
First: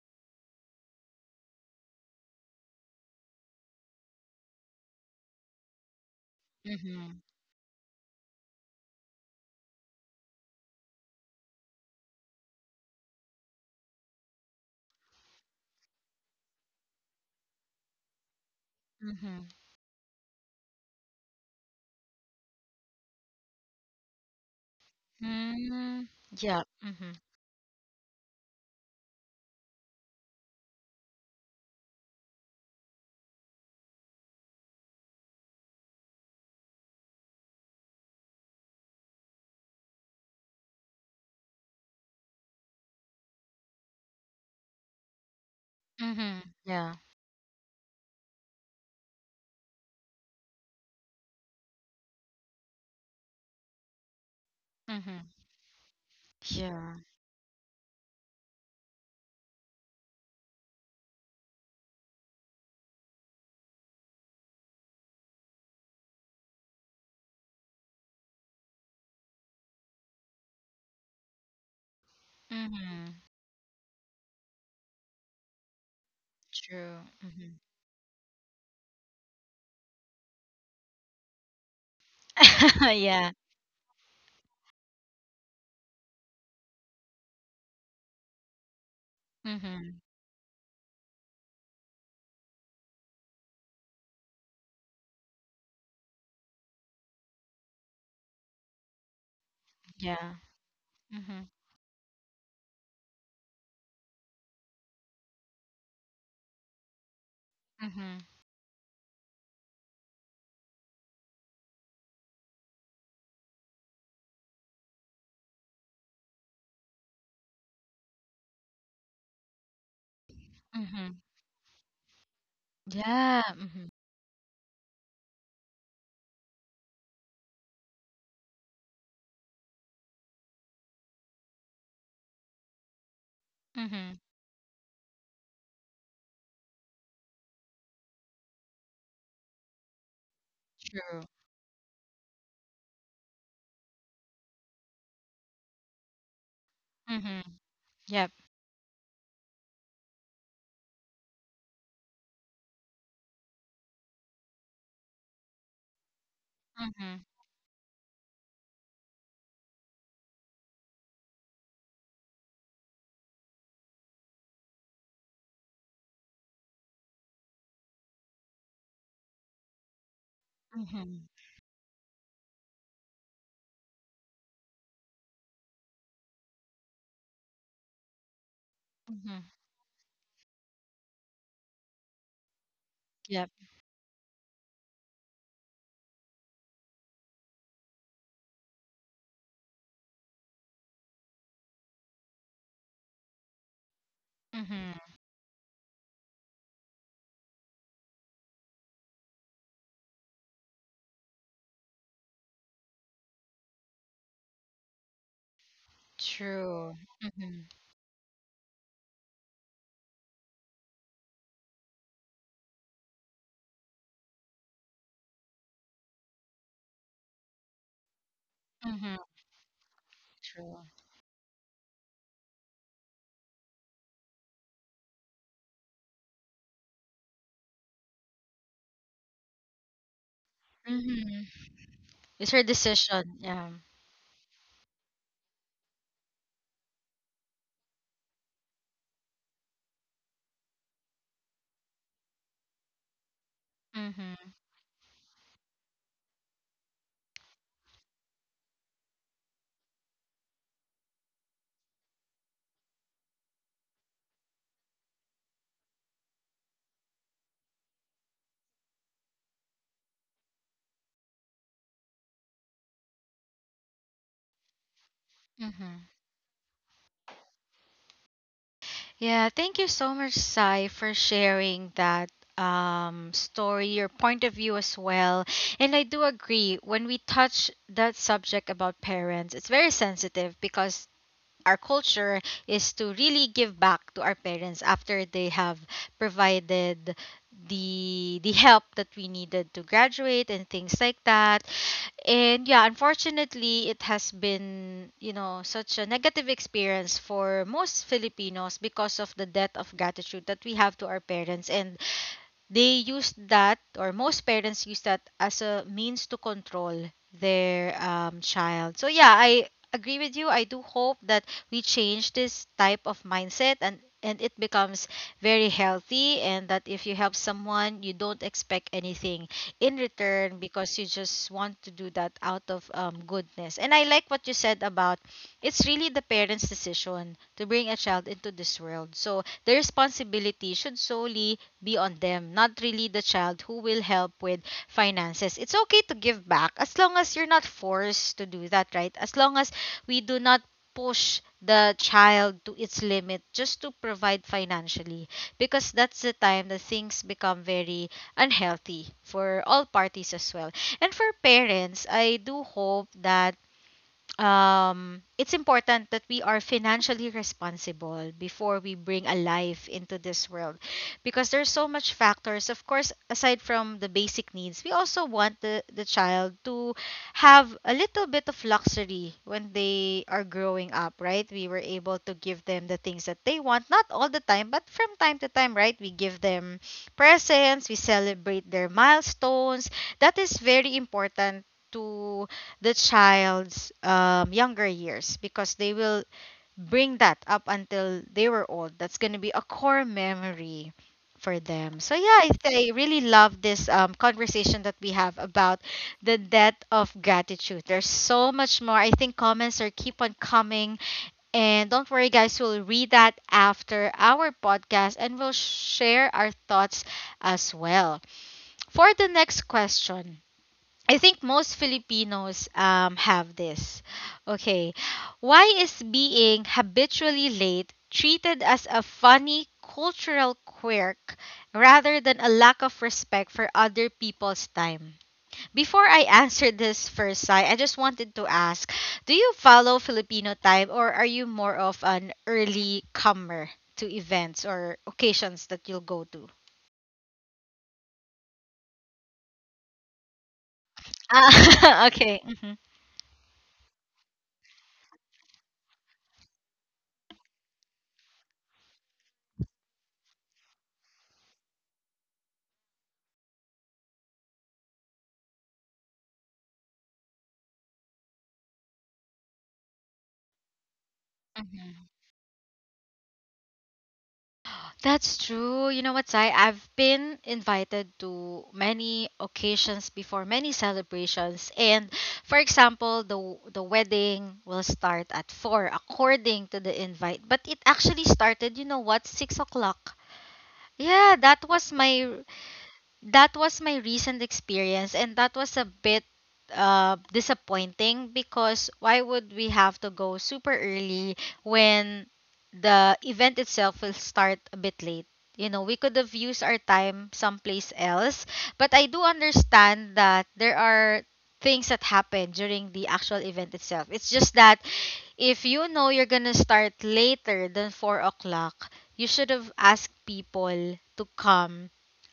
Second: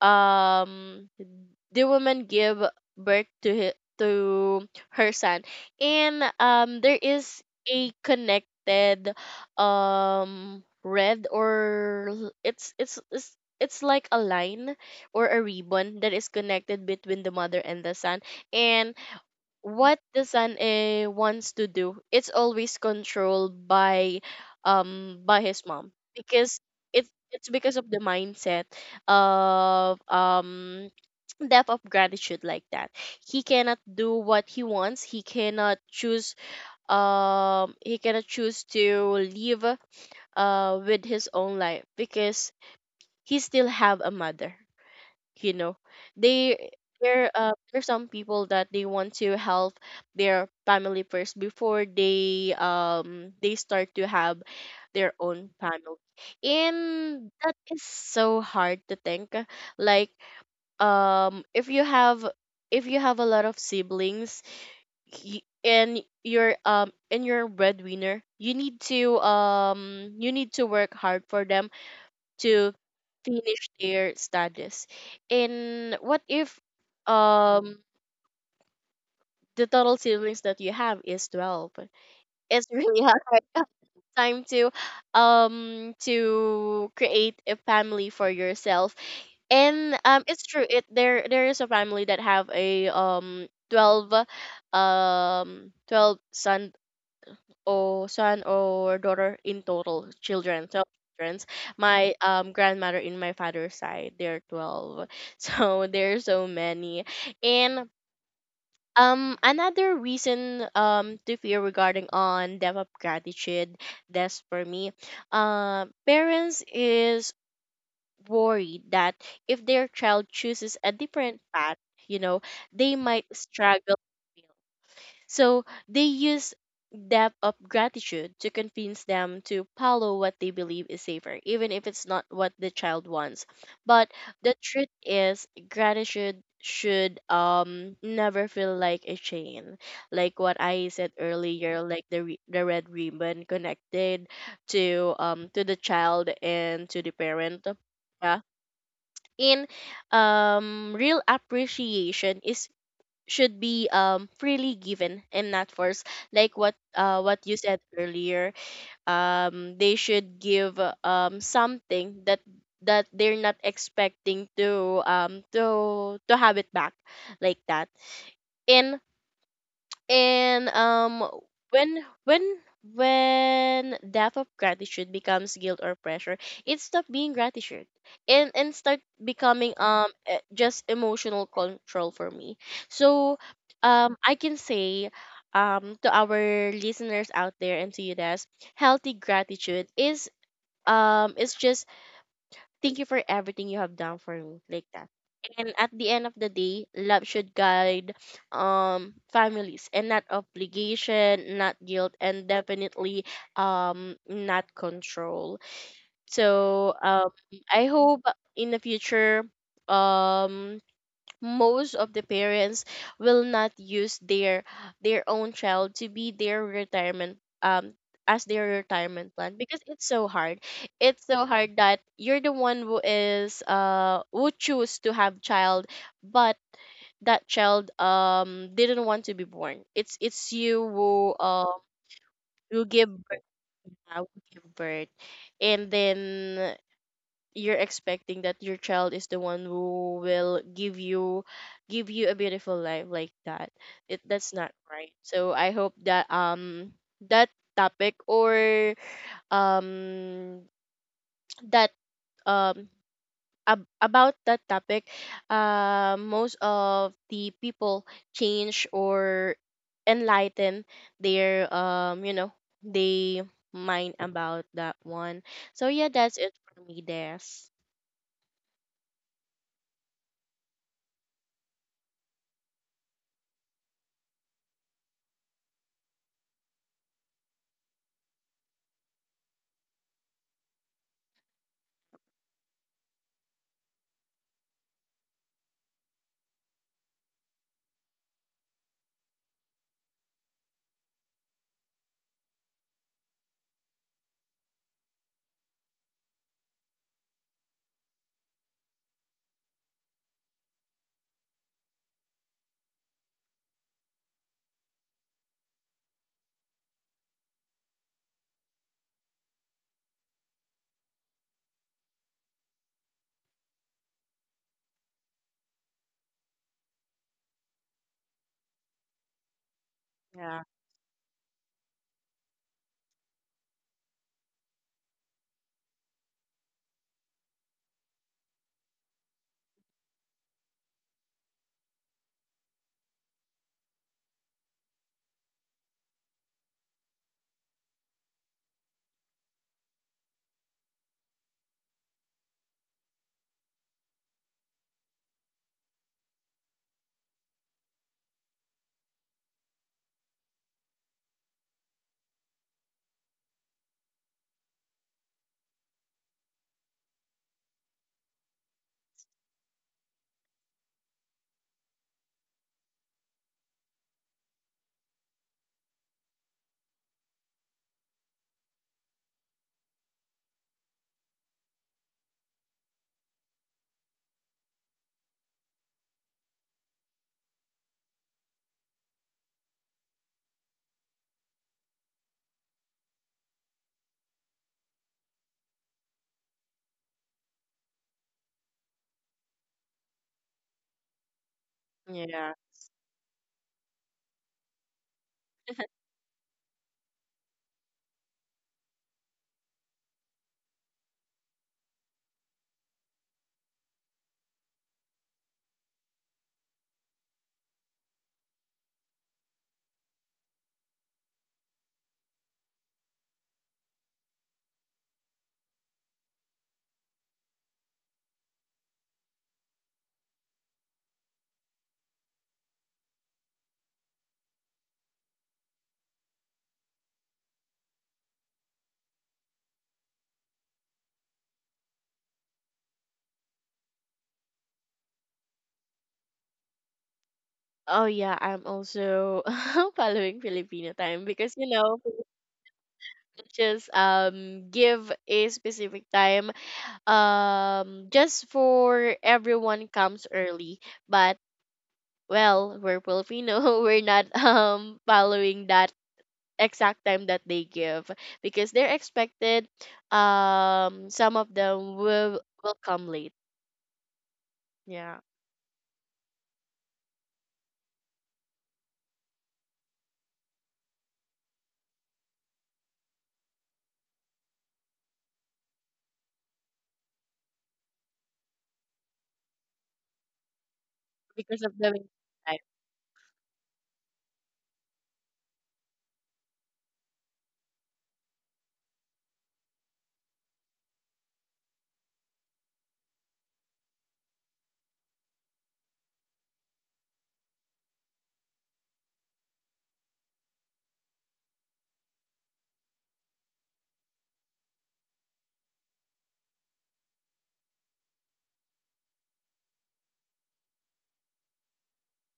[SPEAKER 2] um the woman give birth to hi to her son. And there
[SPEAKER 1] Mm-hmm.
[SPEAKER 2] is a connected red or it's it's like a line or a ribbon that is connected between the mother and the son. And
[SPEAKER 1] Mm-hmm.
[SPEAKER 2] what the son wants to do, it's always controlled by his mom,
[SPEAKER 1] Mm-hmm.
[SPEAKER 2] because
[SPEAKER 1] Yeah.
[SPEAKER 2] it
[SPEAKER 1] Mm-hmm.
[SPEAKER 2] it's because of the mindset of depth of gratitude like that. He cannot do what he wants, he cannot choose, he cannot choose to live with his own life, because he still have a mother, you know.
[SPEAKER 1] Mm-hmm.
[SPEAKER 2] They
[SPEAKER 1] Yeah.
[SPEAKER 2] There there's some people that they want to help their family first before they start to have their
[SPEAKER 1] Mm-hmm.
[SPEAKER 2] own family.
[SPEAKER 1] Yeah.
[SPEAKER 2] And that is so hard to think. Like if you have, if you have a lot of siblings, and you're a breadwinner, you need to work hard for them to
[SPEAKER 1] Mhm.
[SPEAKER 2] finish their studies. And what if
[SPEAKER 1] True. Mhm.
[SPEAKER 2] um the total siblings that you have is 12? It's really hard
[SPEAKER 1] Yeah.
[SPEAKER 2] right now. Time to create a family for yourself. And
[SPEAKER 1] Mhm.
[SPEAKER 2] it's true, it there there is a family that have a um 12 son, or son or daughter, in total
[SPEAKER 1] Yeah.
[SPEAKER 2] children 12 children.
[SPEAKER 1] Mhm.
[SPEAKER 2] My grandmother in my father's side, they're 12. So there's so many. And
[SPEAKER 1] Mhm.
[SPEAKER 2] another reason to fear regarding on debt of gratitude, that's for me, parents is worried that if their child chooses a
[SPEAKER 1] Mhm.
[SPEAKER 2] different path, you know, they might
[SPEAKER 1] Yeah. Mhm.
[SPEAKER 2] struggle. So they use depth of gratitude to convince them to follow what they believe is safer, even if it's not what the child wants. But
[SPEAKER 1] Mhm.
[SPEAKER 2] the truth is, gratitude should never feel like a chain, like what I said
[SPEAKER 1] True.
[SPEAKER 2] earlier, like the red ribbon connected to the child and to the
[SPEAKER 1] Mhm.
[SPEAKER 2] parent.
[SPEAKER 1] Yep.
[SPEAKER 2] Yeah. in real appreciation is should be freely given and not forced, like
[SPEAKER 1] Mhm.
[SPEAKER 2] what you said earlier. They should give something that, that they're not expecting to to have it back, like that. And and um
[SPEAKER 1] Mhm.
[SPEAKER 2] when when when death of gratitude becomes guilt or pressure, it stop being gratitude and start
[SPEAKER 1] Mhm.
[SPEAKER 2] becoming just emotional control for me. So
[SPEAKER 1] Yep.
[SPEAKER 2] um I can say to our listeners out there and to you guys, healthy gratitude is it's just thank you for everything you have done for me, like
[SPEAKER 1] Mhm.
[SPEAKER 2] that. And at the end of the day, love should guide families and not obligation, not guilt, and definitely not control. So
[SPEAKER 1] True.
[SPEAKER 2] um
[SPEAKER 1] Mhm.
[SPEAKER 2] I hope in the future um most of the parents will not use their own child to be their retirement, as their
[SPEAKER 1] Mhm.
[SPEAKER 2] retirement plan, because it's so hard.
[SPEAKER 1] True.
[SPEAKER 2] It's so hard that you're the one who is who choose to have child, but that child didn't want to be born. It's you who
[SPEAKER 1] Mhm. It's her
[SPEAKER 2] who give
[SPEAKER 1] decision.
[SPEAKER 2] birth,
[SPEAKER 1] Yeah.
[SPEAKER 2] give birth. And then you're expecting that your child is the one who will give you a beautiful life, like that. It
[SPEAKER 1] Mhm.
[SPEAKER 2] That's not right. So I hope that that topic, or um that um about that topic, most of the people change or enlighten their they mind about that one. So yeah,
[SPEAKER 1] Mhm.
[SPEAKER 2] that's it for me, Des.
[SPEAKER 1] Yeah, thank you so much, Sai, for sharing that story, your point of view as well. And I do agree, when we touch that subject about parents, it's very sensitive because our culture is to really give back to our parents after they have provided the help that we needed to graduate and things like that. And yeah, unfortunately, it has been, such a negative experience for most Filipinos because of the debt of gratitude that we have to our parents, and they used that, or most parents use that as a means to control their child. So yeah, I agree with you. I do hope that we change this type of mindset, and it becomes very healthy, and that if you help someone, you don't expect anything in return
[SPEAKER 2] Yeah.
[SPEAKER 1] because you just want to do that out of goodness. And I like what you said about it's really the parents' decision to bring a child into this world, so the responsibility should solely be on them, not really the child who will help with finances. It's okay to give back as long as you're not forced to do that, right? As long as we do not push the child to its limit just to provide financially, because that's the time that things become very unhealthy for all parties as well. And for parents, I do hope that it's important that we are financially responsible before we bring a life into this world, because there's so much factors. Of course, aside from the basic needs, we also want the child to have a little bit of luxury when they are growing up, right? We were able to give them the things that they want, not all the time, but from time to time. Right, we give them presents, we celebrate their milestones. That is very important to the child's younger years, because they will bring that up until they were old. That's going to be a core memory for them. So yeah, I,
[SPEAKER 2] Yeah.
[SPEAKER 1] I really love this conversation that we have about the debt of gratitude. There's so much more. I think comments are keep on coming. And don't worry, guys, we'll read that after our podcast and we'll share our thoughts as well. For the next question, I think most Filipinos have this. Okay. Why is being habitually late treated as a funny cultural quirk rather than a lack of respect for other people's time? Before I answer this first, Sai, I just wanted to ask, do you follow Filipino time, or are you more of an early comer to events or occasions that you'll go to?
[SPEAKER 2] Oh yeah, I'm also following Filipino time, because you know
[SPEAKER 1] Ah,
[SPEAKER 2] Filipino
[SPEAKER 1] okay.
[SPEAKER 2] just give a specific time, just for everyone comes early. But well, we're Filipino, we're not following that exact time that they give, because they're expected. Some of them
[SPEAKER 1] Hmm.
[SPEAKER 2] will come late, yeah.
[SPEAKER 1] That's true. You know what, Sai? I've been invited to many occasions before, many celebrations. And for example, the wedding will start at four according to the invite. But it actually started, you know what, 6 o'clock. Yeah,
[SPEAKER 2] Because of
[SPEAKER 1] that
[SPEAKER 2] the
[SPEAKER 1] was
[SPEAKER 2] waiting
[SPEAKER 1] my
[SPEAKER 2] time.
[SPEAKER 1] that was my recent experience, and that was a bit disappointing, because why would we have to go super early when the event itself will start a bit late? You know, we could have used our time someplace else. But I do understand that there are things that happen during the actual event itself. It's just that if you know you're gonna start later than 4 o'clock, you should have asked people to come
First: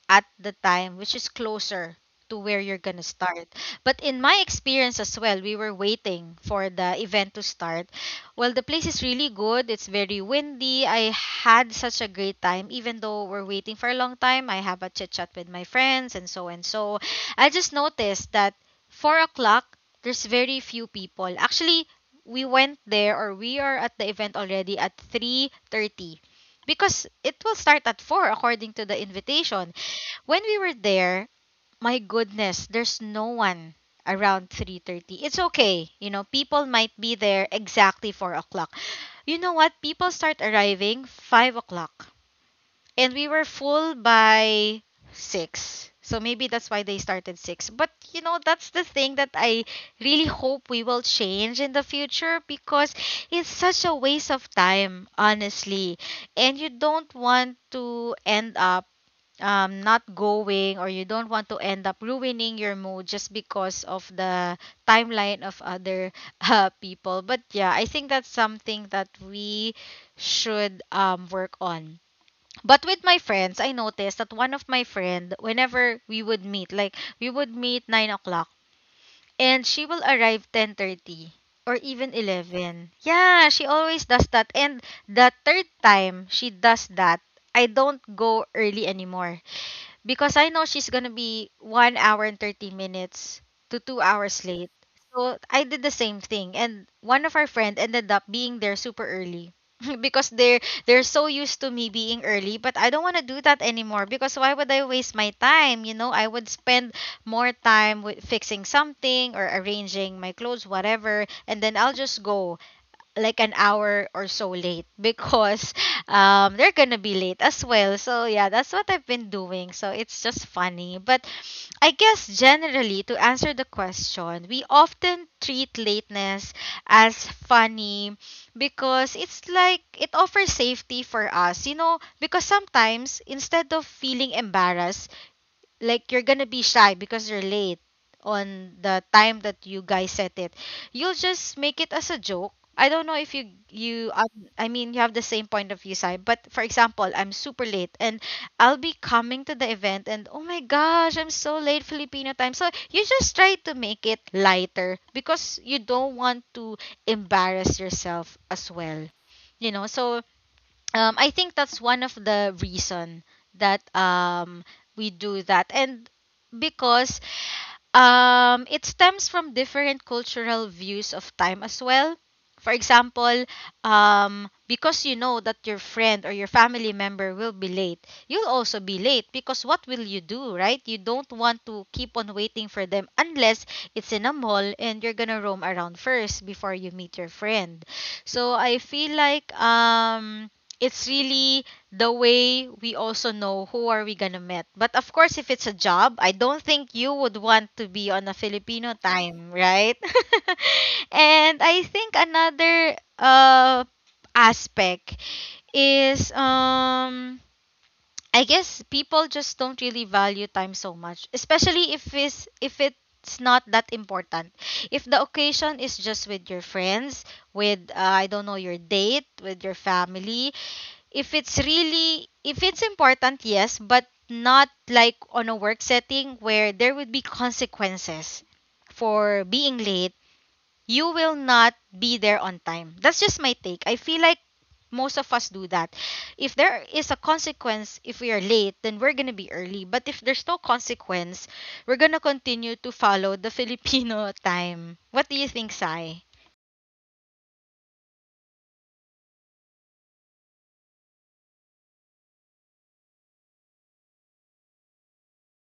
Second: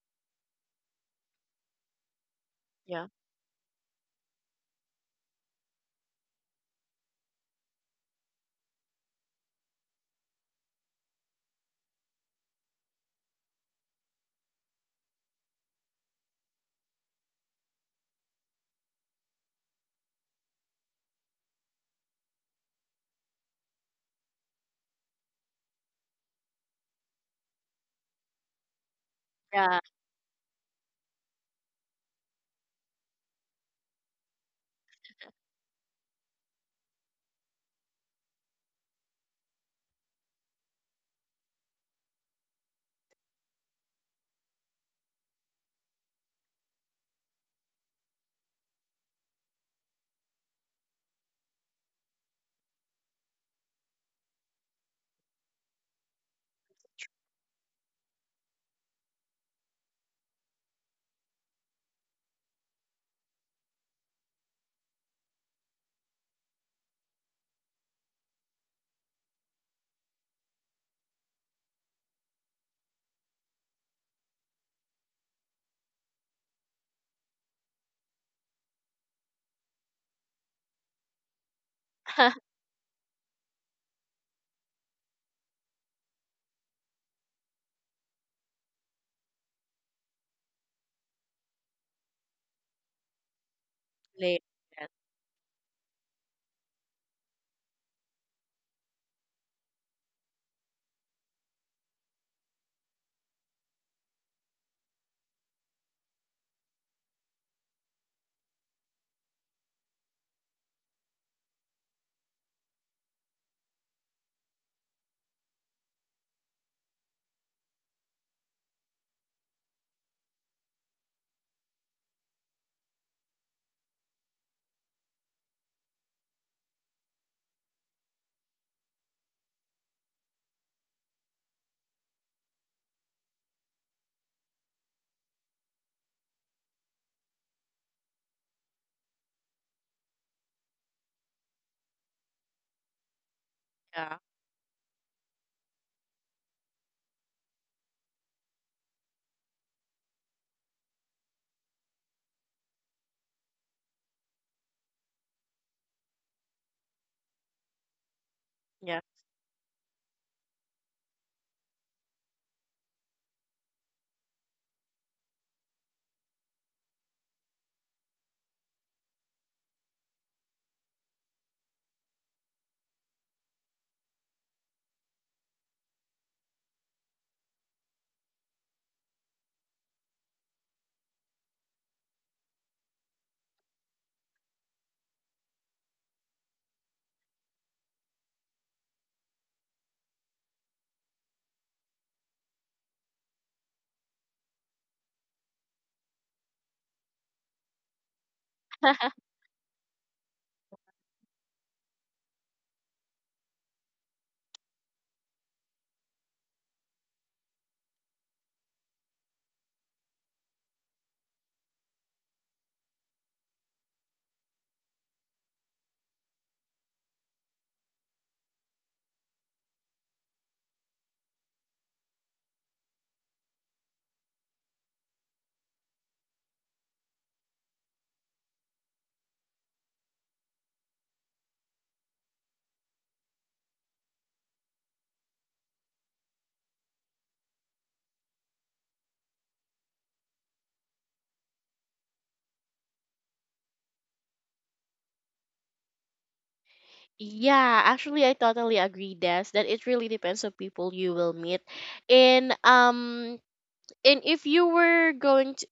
[SPEAKER 1] at the time, which is closer to where you're gonna
[SPEAKER 2] Yeah.
[SPEAKER 1] start. But in my experience as well, we were waiting for the event to start. Well, the place is really good. It's very windy. I had such a great time, even though we're waiting for a long time. I have a chit chat with my friends and so and so. I just noticed that 4 o'clock, there's very few people. Actually, we went there, or we are at the event already at 3:30, because it will start at 4 according to the invitation.
[SPEAKER 2] Yeah.
[SPEAKER 1] When we were there, my goodness, there's no one around 3:30. It's okay. You know, people might be there exactly 4 o'clock. You know what? People start arriving 5 o'clock. And we were full by 6. So maybe that's why they started 6. But, that's the thing that I really hope we will change in the future, because it's such a waste of time, honestly. And you don't want to end up not going, or you don't want to end up ruining your mood just because of the timeline of other people. But yeah, I think that's something that we should work on. But with my friends, I noticed that one of my friend, whenever we would meet, like we would meet 9 o'clock, and she will arrive 10:30 or even 11. Yeah, she always does that. And the third time she does that, I don't go early anymore, because I know she's gonna be 1 hour and 30 minutes to 2 hours
[SPEAKER 2] Late.
[SPEAKER 1] late.
[SPEAKER 2] Yes.
[SPEAKER 1] So I did the same thing, and one of our friend ended up being there super early because they're so used to me being early. But I don't want to do that anymore, because why would I waste my time? You know, I would spend more time with fixing something or arranging my clothes, whatever, and then I'll just go like an hour or so late because they're gonna be late as well. So yeah, that's what I've been doing. So it's just funny. But I guess generally, to answer the question, we often treat lateness as funny because it's like it offers safety for us. You know, because sometimes instead of feeling embarrassed, like you're gonna be shy because you're late on the time that you guys set it, you'll just make it as a joke. I don't know if you
[SPEAKER 2] Yeah,
[SPEAKER 1] I mean, you have the same point of view, side, but for example, I'm super late, and I'll be coming to the event and, oh my gosh, I'm so late, Filipino time. So you just try to make it lighter because you don't want to embarrass yourself as
[SPEAKER 2] yeah.
[SPEAKER 1] well, you know. So I think that's one of the reason that we do that, and because it stems from different cultural views of time as well. For example, because you know that your friend or your family member will be late, you'll also be late, because what will you do, right? You don't want to keep on waiting for them, unless it's in a mall and you're gonna roam around first before you meet your friend. So I feel like it's really the way we also know who are we gonna meet. But of course, if it's a job, I don't think you would want to be on a Filipino time, right? And I think another aspect is I guess people just don't really value time so much, especially if it's not that important. If the occasion is just with your friends, with I don't know, your date, with your family, if it's really if it's important, yes, but not like on a work setting where there would be consequences for being late. You will not be there on time. That's just my take. I feel like most of us do that. If there is a consequence, if we are late, then we're going to be early, but if there's no consequence, we're going to continue to follow the Filipino time. What do you think, Sai?
[SPEAKER 2] Yeah, actually, I totally agree, Des, that it really depends on people you will meet. And if you were going to,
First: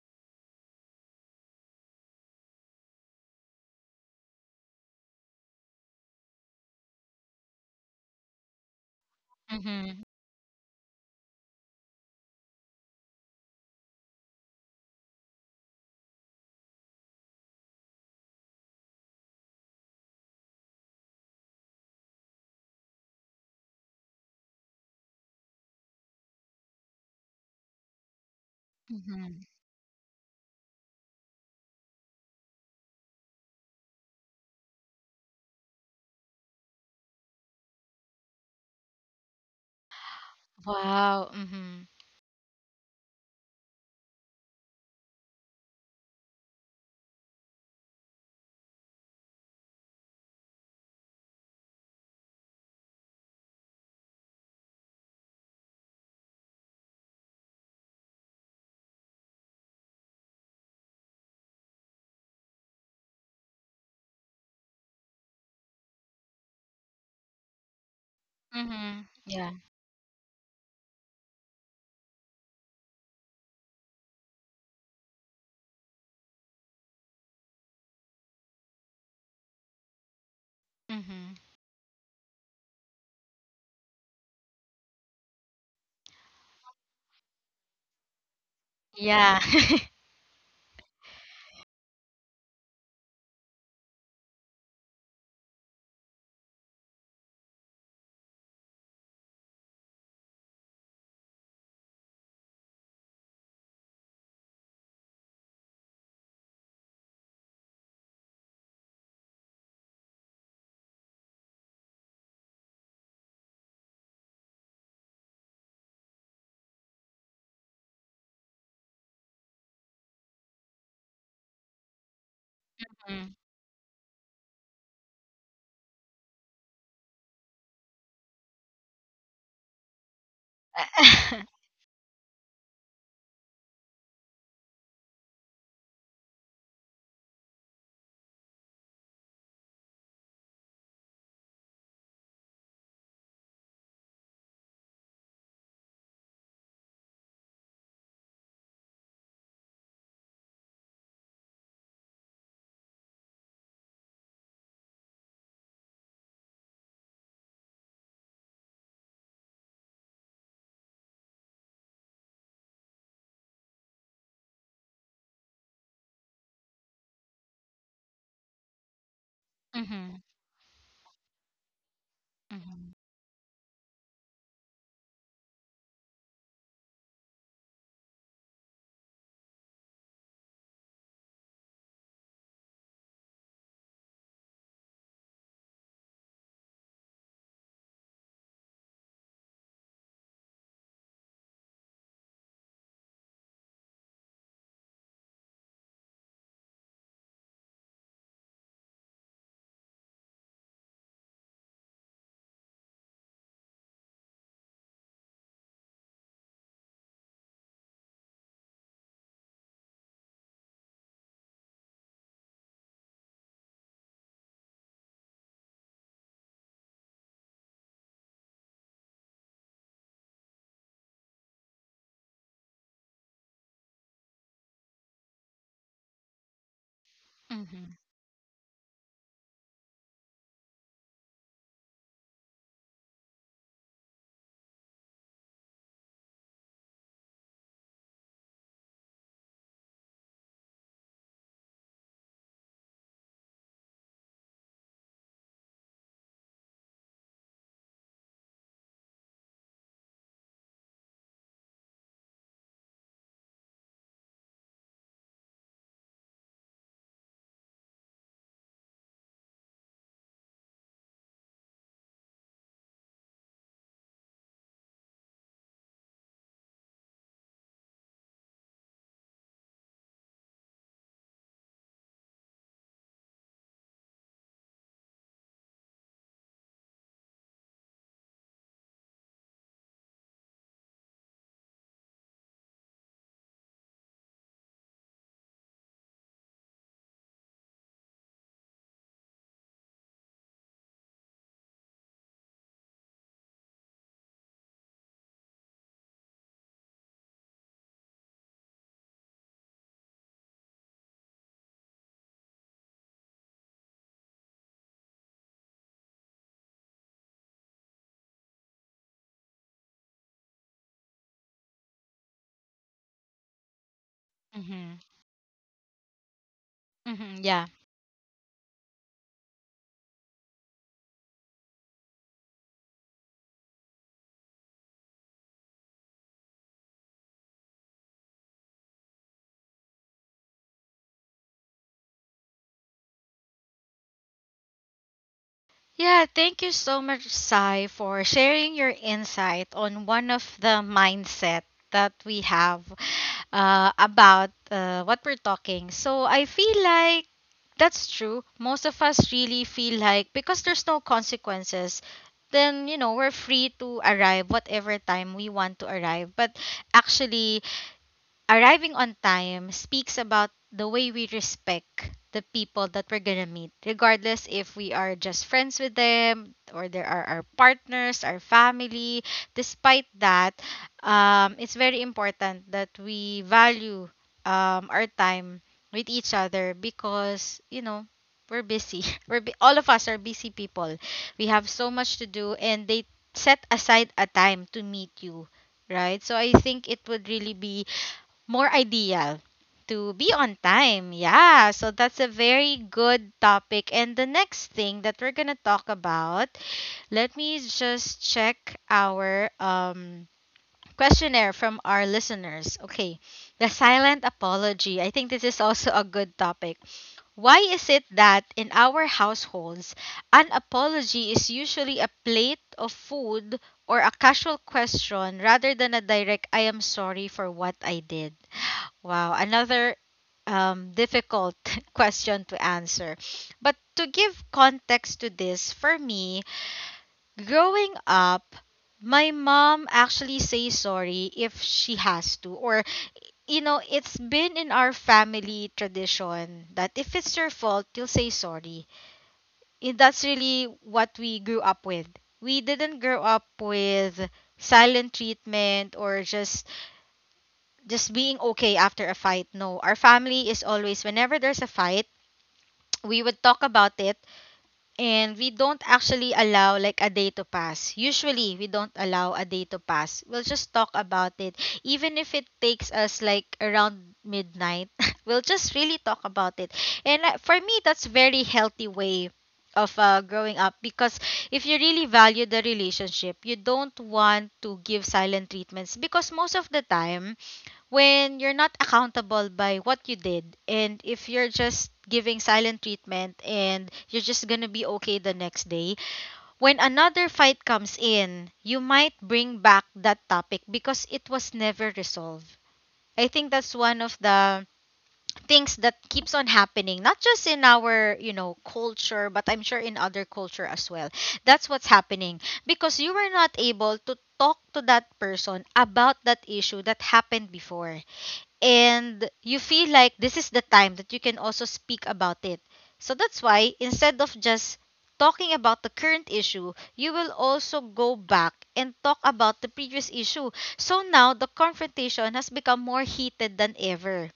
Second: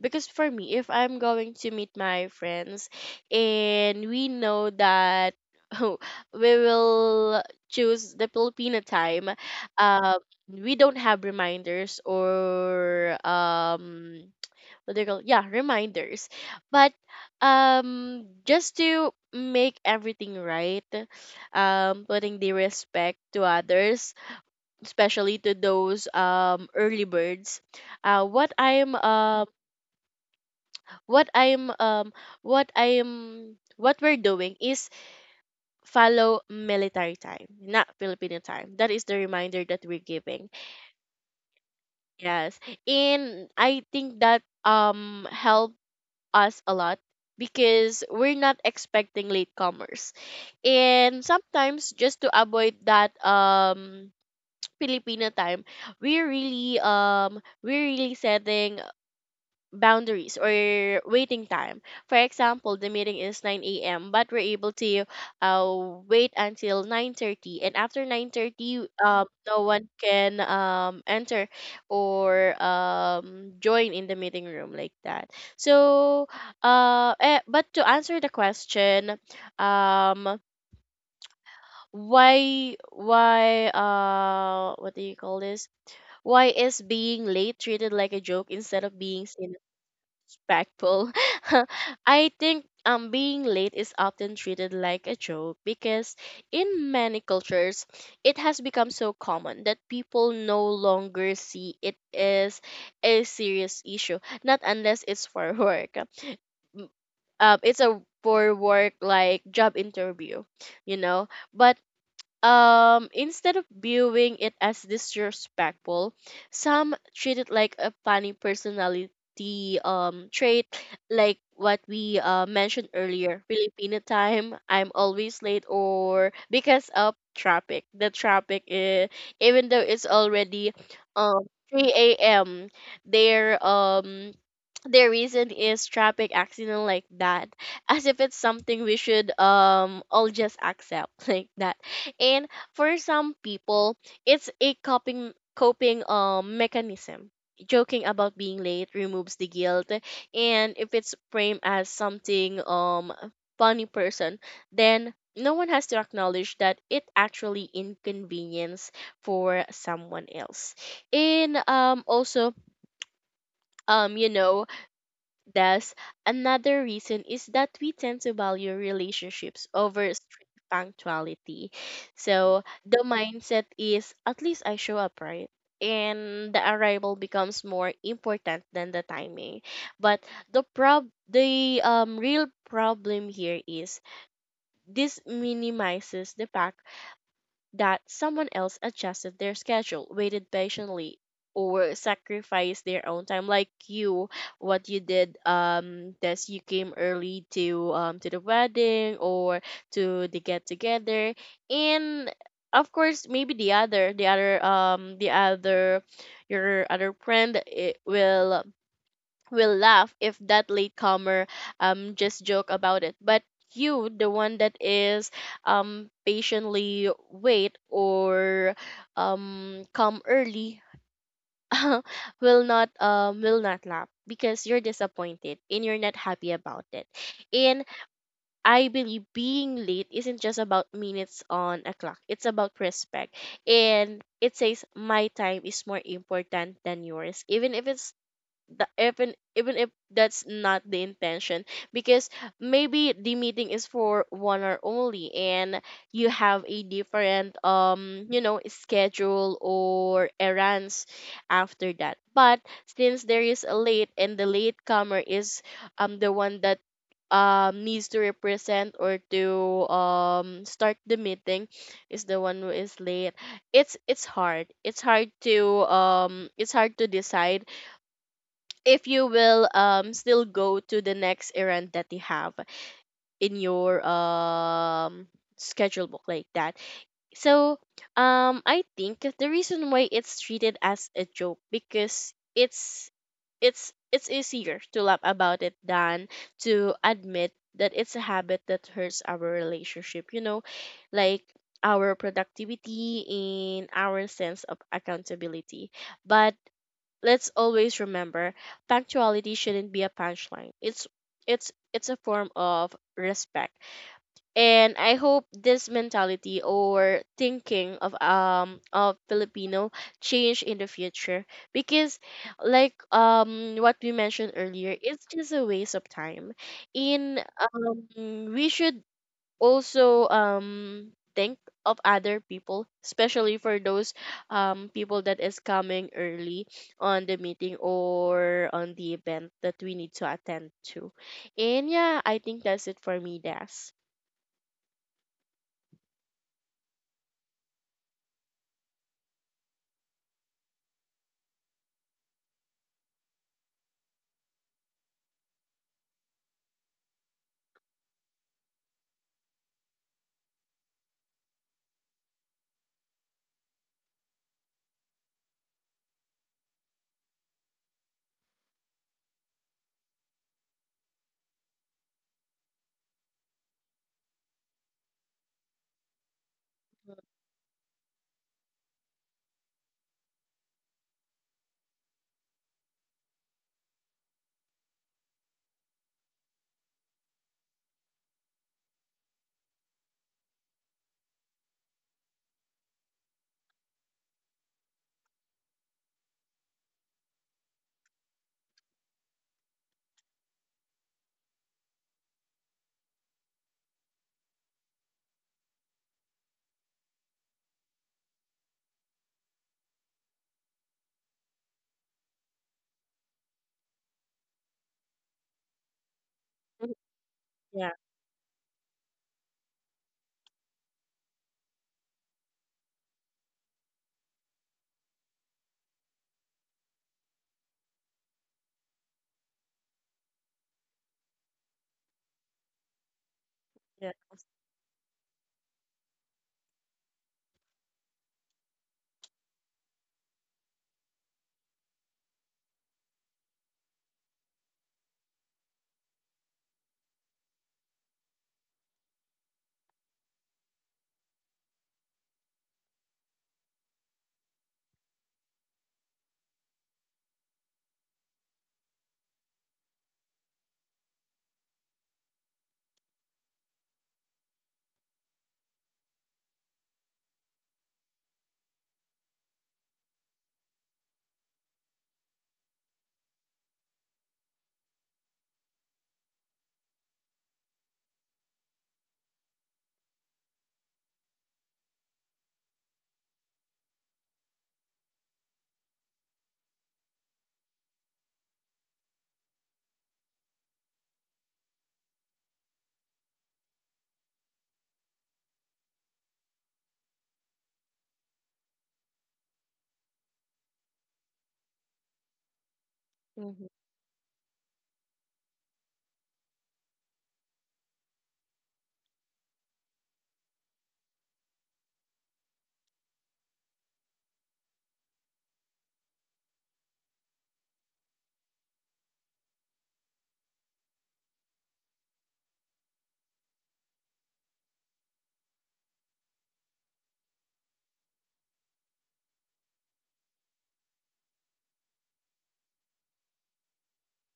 [SPEAKER 2] because for me, if I'm going to meet my friends, and we know that we will choose the Filipino time,
[SPEAKER 1] Mhm.
[SPEAKER 2] uh, we don't have reminders, or what they call, yeah, reminders. But just to make everything right, putting the respect to others, especially to those early birds. uh what i'm
[SPEAKER 1] Mhm.
[SPEAKER 2] um what i'm um what we're doing is follow military time, not Filipino time. That is the reminder that we're giving.
[SPEAKER 1] Wow. Mhm.
[SPEAKER 2] Yes. And I think that help us a lot, because we're not expecting latecomers. And sometimes, just to avoid that Filipino time, we're really setting boundaries or waiting time. For example, the meeting is 9 a.m., but we're able to wait until 9:30. And after 9:30,
[SPEAKER 1] Mhm. Yeah.
[SPEAKER 2] no one can enter or join in the meeting room, like that. So, but to answer the question, um,
[SPEAKER 1] Mm-hmm.
[SPEAKER 2] what do you call this? Why is being late treated like a joke instead of being
[SPEAKER 1] Yeah.
[SPEAKER 2] seen respectful? I think being late is often treated like a joke because in many cultures, it has become so common that people no longer see it as a serious issue, not unless it's for work. It's a for work like job interview, you know. But instead of viewing it as disrespectful, some treat it like a funny personality trait, like what we mentioned
[SPEAKER 1] Mm.
[SPEAKER 2] earlier, Filipino time, I'm always late, or because of traffic. The traffic is, even though it's already um 3 a.m., their um their reason is traffic accident, like that. As if it's something we should all just accept, like that. And for some people, it's a coping mechanism. Joking about being late removes the guilt, and if it's framed as something funny person, then no one has to acknowledge that it actually inconvenience for someone else. And also, um you know thus, another reason is that we tend to value relationships over
[SPEAKER 1] Mhm,
[SPEAKER 2] strict punctuality. So
[SPEAKER 1] mhm,
[SPEAKER 2] the mindset is, at least I show up, right. And the arrival becomes more important than the timing. But the real problem here is, this minimizes the fact that someone else adjusted their schedule, waited patiently, or sacrificed their own time. Like you, what you did, that you came early to the wedding, or to the get together. And of course, maybe the other, your other friend it will laugh if that latecomer just joke about it. But you, the one that is patiently wait, or come early, will not laugh because you're disappointed, and you're not happy about it. And
[SPEAKER 1] mhm,
[SPEAKER 2] I believe being late isn't just about minutes on a clock. It's about respect. And it says my time is more important than yours, even if that's not the intention. Because maybe the meeting is for 1 hour only, and you have a different schedule or errands after that. But since there is a late, and the late comer is the one that needs to represent, or to start the meeting, is the one who is late. It's hard to decide if you will still go to the next errand that you have in your schedule book, like that. So I think the reason why it's treated as a joke, because it's easier to laugh about it than to admit that it's a habit that hurts our relationship, you know, like our productivity and our sense of accountability. But let's always remember, punctuality shouldn't be a punchline. It's a form of respect. And I hope this mentality, or thinking of Filipino, change in the future, because like what we mentioned earlier,
[SPEAKER 1] mhm,
[SPEAKER 2] it's just a waste of time.
[SPEAKER 1] mhm,
[SPEAKER 2] In
[SPEAKER 1] yeah.
[SPEAKER 2] we should also think of other people, especially for those people that is coming early on the meeting or on the event that we need to attend to. And yeah, I think that's it for me, Das.
[SPEAKER 1] Yeah, thank you so much, Sai, for sharing your insight on one of the mindset that we have about what we're talking. So I feel like that's true. Most of us really feel like because there's no consequences, then you know we're free to arrive whatever time we want to arrive. But actually, arriving on time speaks about the way we respect the people that we're gonna meet, regardless if we are just friends with them or they are our partners, our family. Despite that, it's very important that we value our time with each other because, you know, we're busy. All of us are busy people. We have so much to do, and they set aside a time to meet you, right? So I think it would really be more ideal to be on time. Yeah, so that's a very good topic. And the next thing that we're going to talk about, let me just check our questionnaire from our listeners. Okay. The silent apology. I think this is also a good topic.
[SPEAKER 2] Mhm.
[SPEAKER 1] Why is
[SPEAKER 2] Yeah.
[SPEAKER 1] it that in our households, an apology is usually a plate of food or a casual question rather than a direct "I am sorry for what I did"? Wow, another difficult question to answer. But to
[SPEAKER 2] Yes.
[SPEAKER 1] give context to this, for me, growing up, my mom actually says sorry if she has to, or you know, it's been in our family tradition that if it's your fault, you'll say sorry. And that's really what we grew up with. We didn't grow up with silent treatment or just being okay after a fight. No, our family is always, whenever there's a fight, we would talk about it, and we don't actually allow like a day to pass. Usually, we don't allow a day to pass. We'll just talk about it, even if it takes us like around midnight. We'll just really talk about it. And for me, that's very healthy way of growing up because if you really value the relationship, you don't want to give silent treatments because most of the time when you're not accountable by what you did, and if you're just giving silent treatment and you're just gonna be okay the next day, when another fight comes in, you might bring back that topic because it was never resolved. I think
[SPEAKER 2] Mm-hmm.
[SPEAKER 1] that's one of the things that keeps on happening not just in our culture, but I'm sure in other culture as well. That's what's happening because you were not able to talk to that person about that issue that happened before, and you feel like this is the time that you can also speak about it. So that's why, instead of just talking about the current issue, you will also go back and talk about the previous issue. So now the confrontation has become more heated than ever.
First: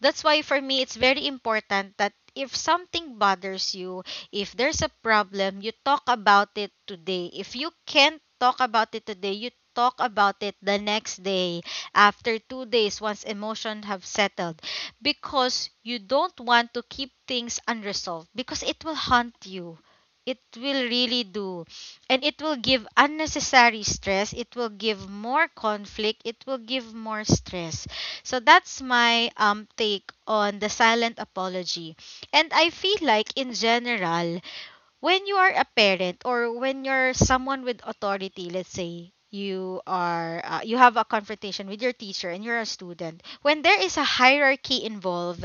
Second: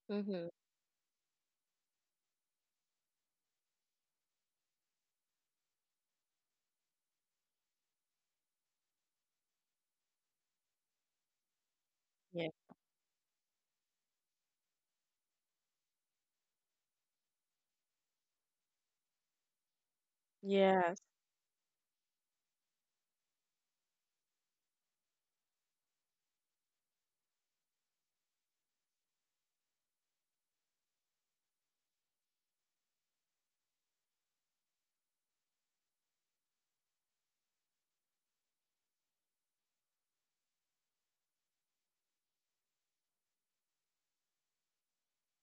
[SPEAKER 1] That's why
[SPEAKER 2] Mm-hmm.
[SPEAKER 1] for me it's very important that if something bothers you, if there's a problem, you talk about it today. If you can't talk about it today, you talk about it the next day, after
[SPEAKER 2] Yeah.
[SPEAKER 1] 2 days, once emotions have settled, because you don't want to keep things unresolved because it will haunt you. It will
[SPEAKER 2] Yes.
[SPEAKER 1] really do. And it will give unnecessary stress. It will give more conflict. It will give more stress. So that's my take on the silent apology. And I feel like in general, when you are a parent, or when you're someone with authority, let's say you are you have a confrontation with your teacher and you're a student, when there is a hierarchy involved,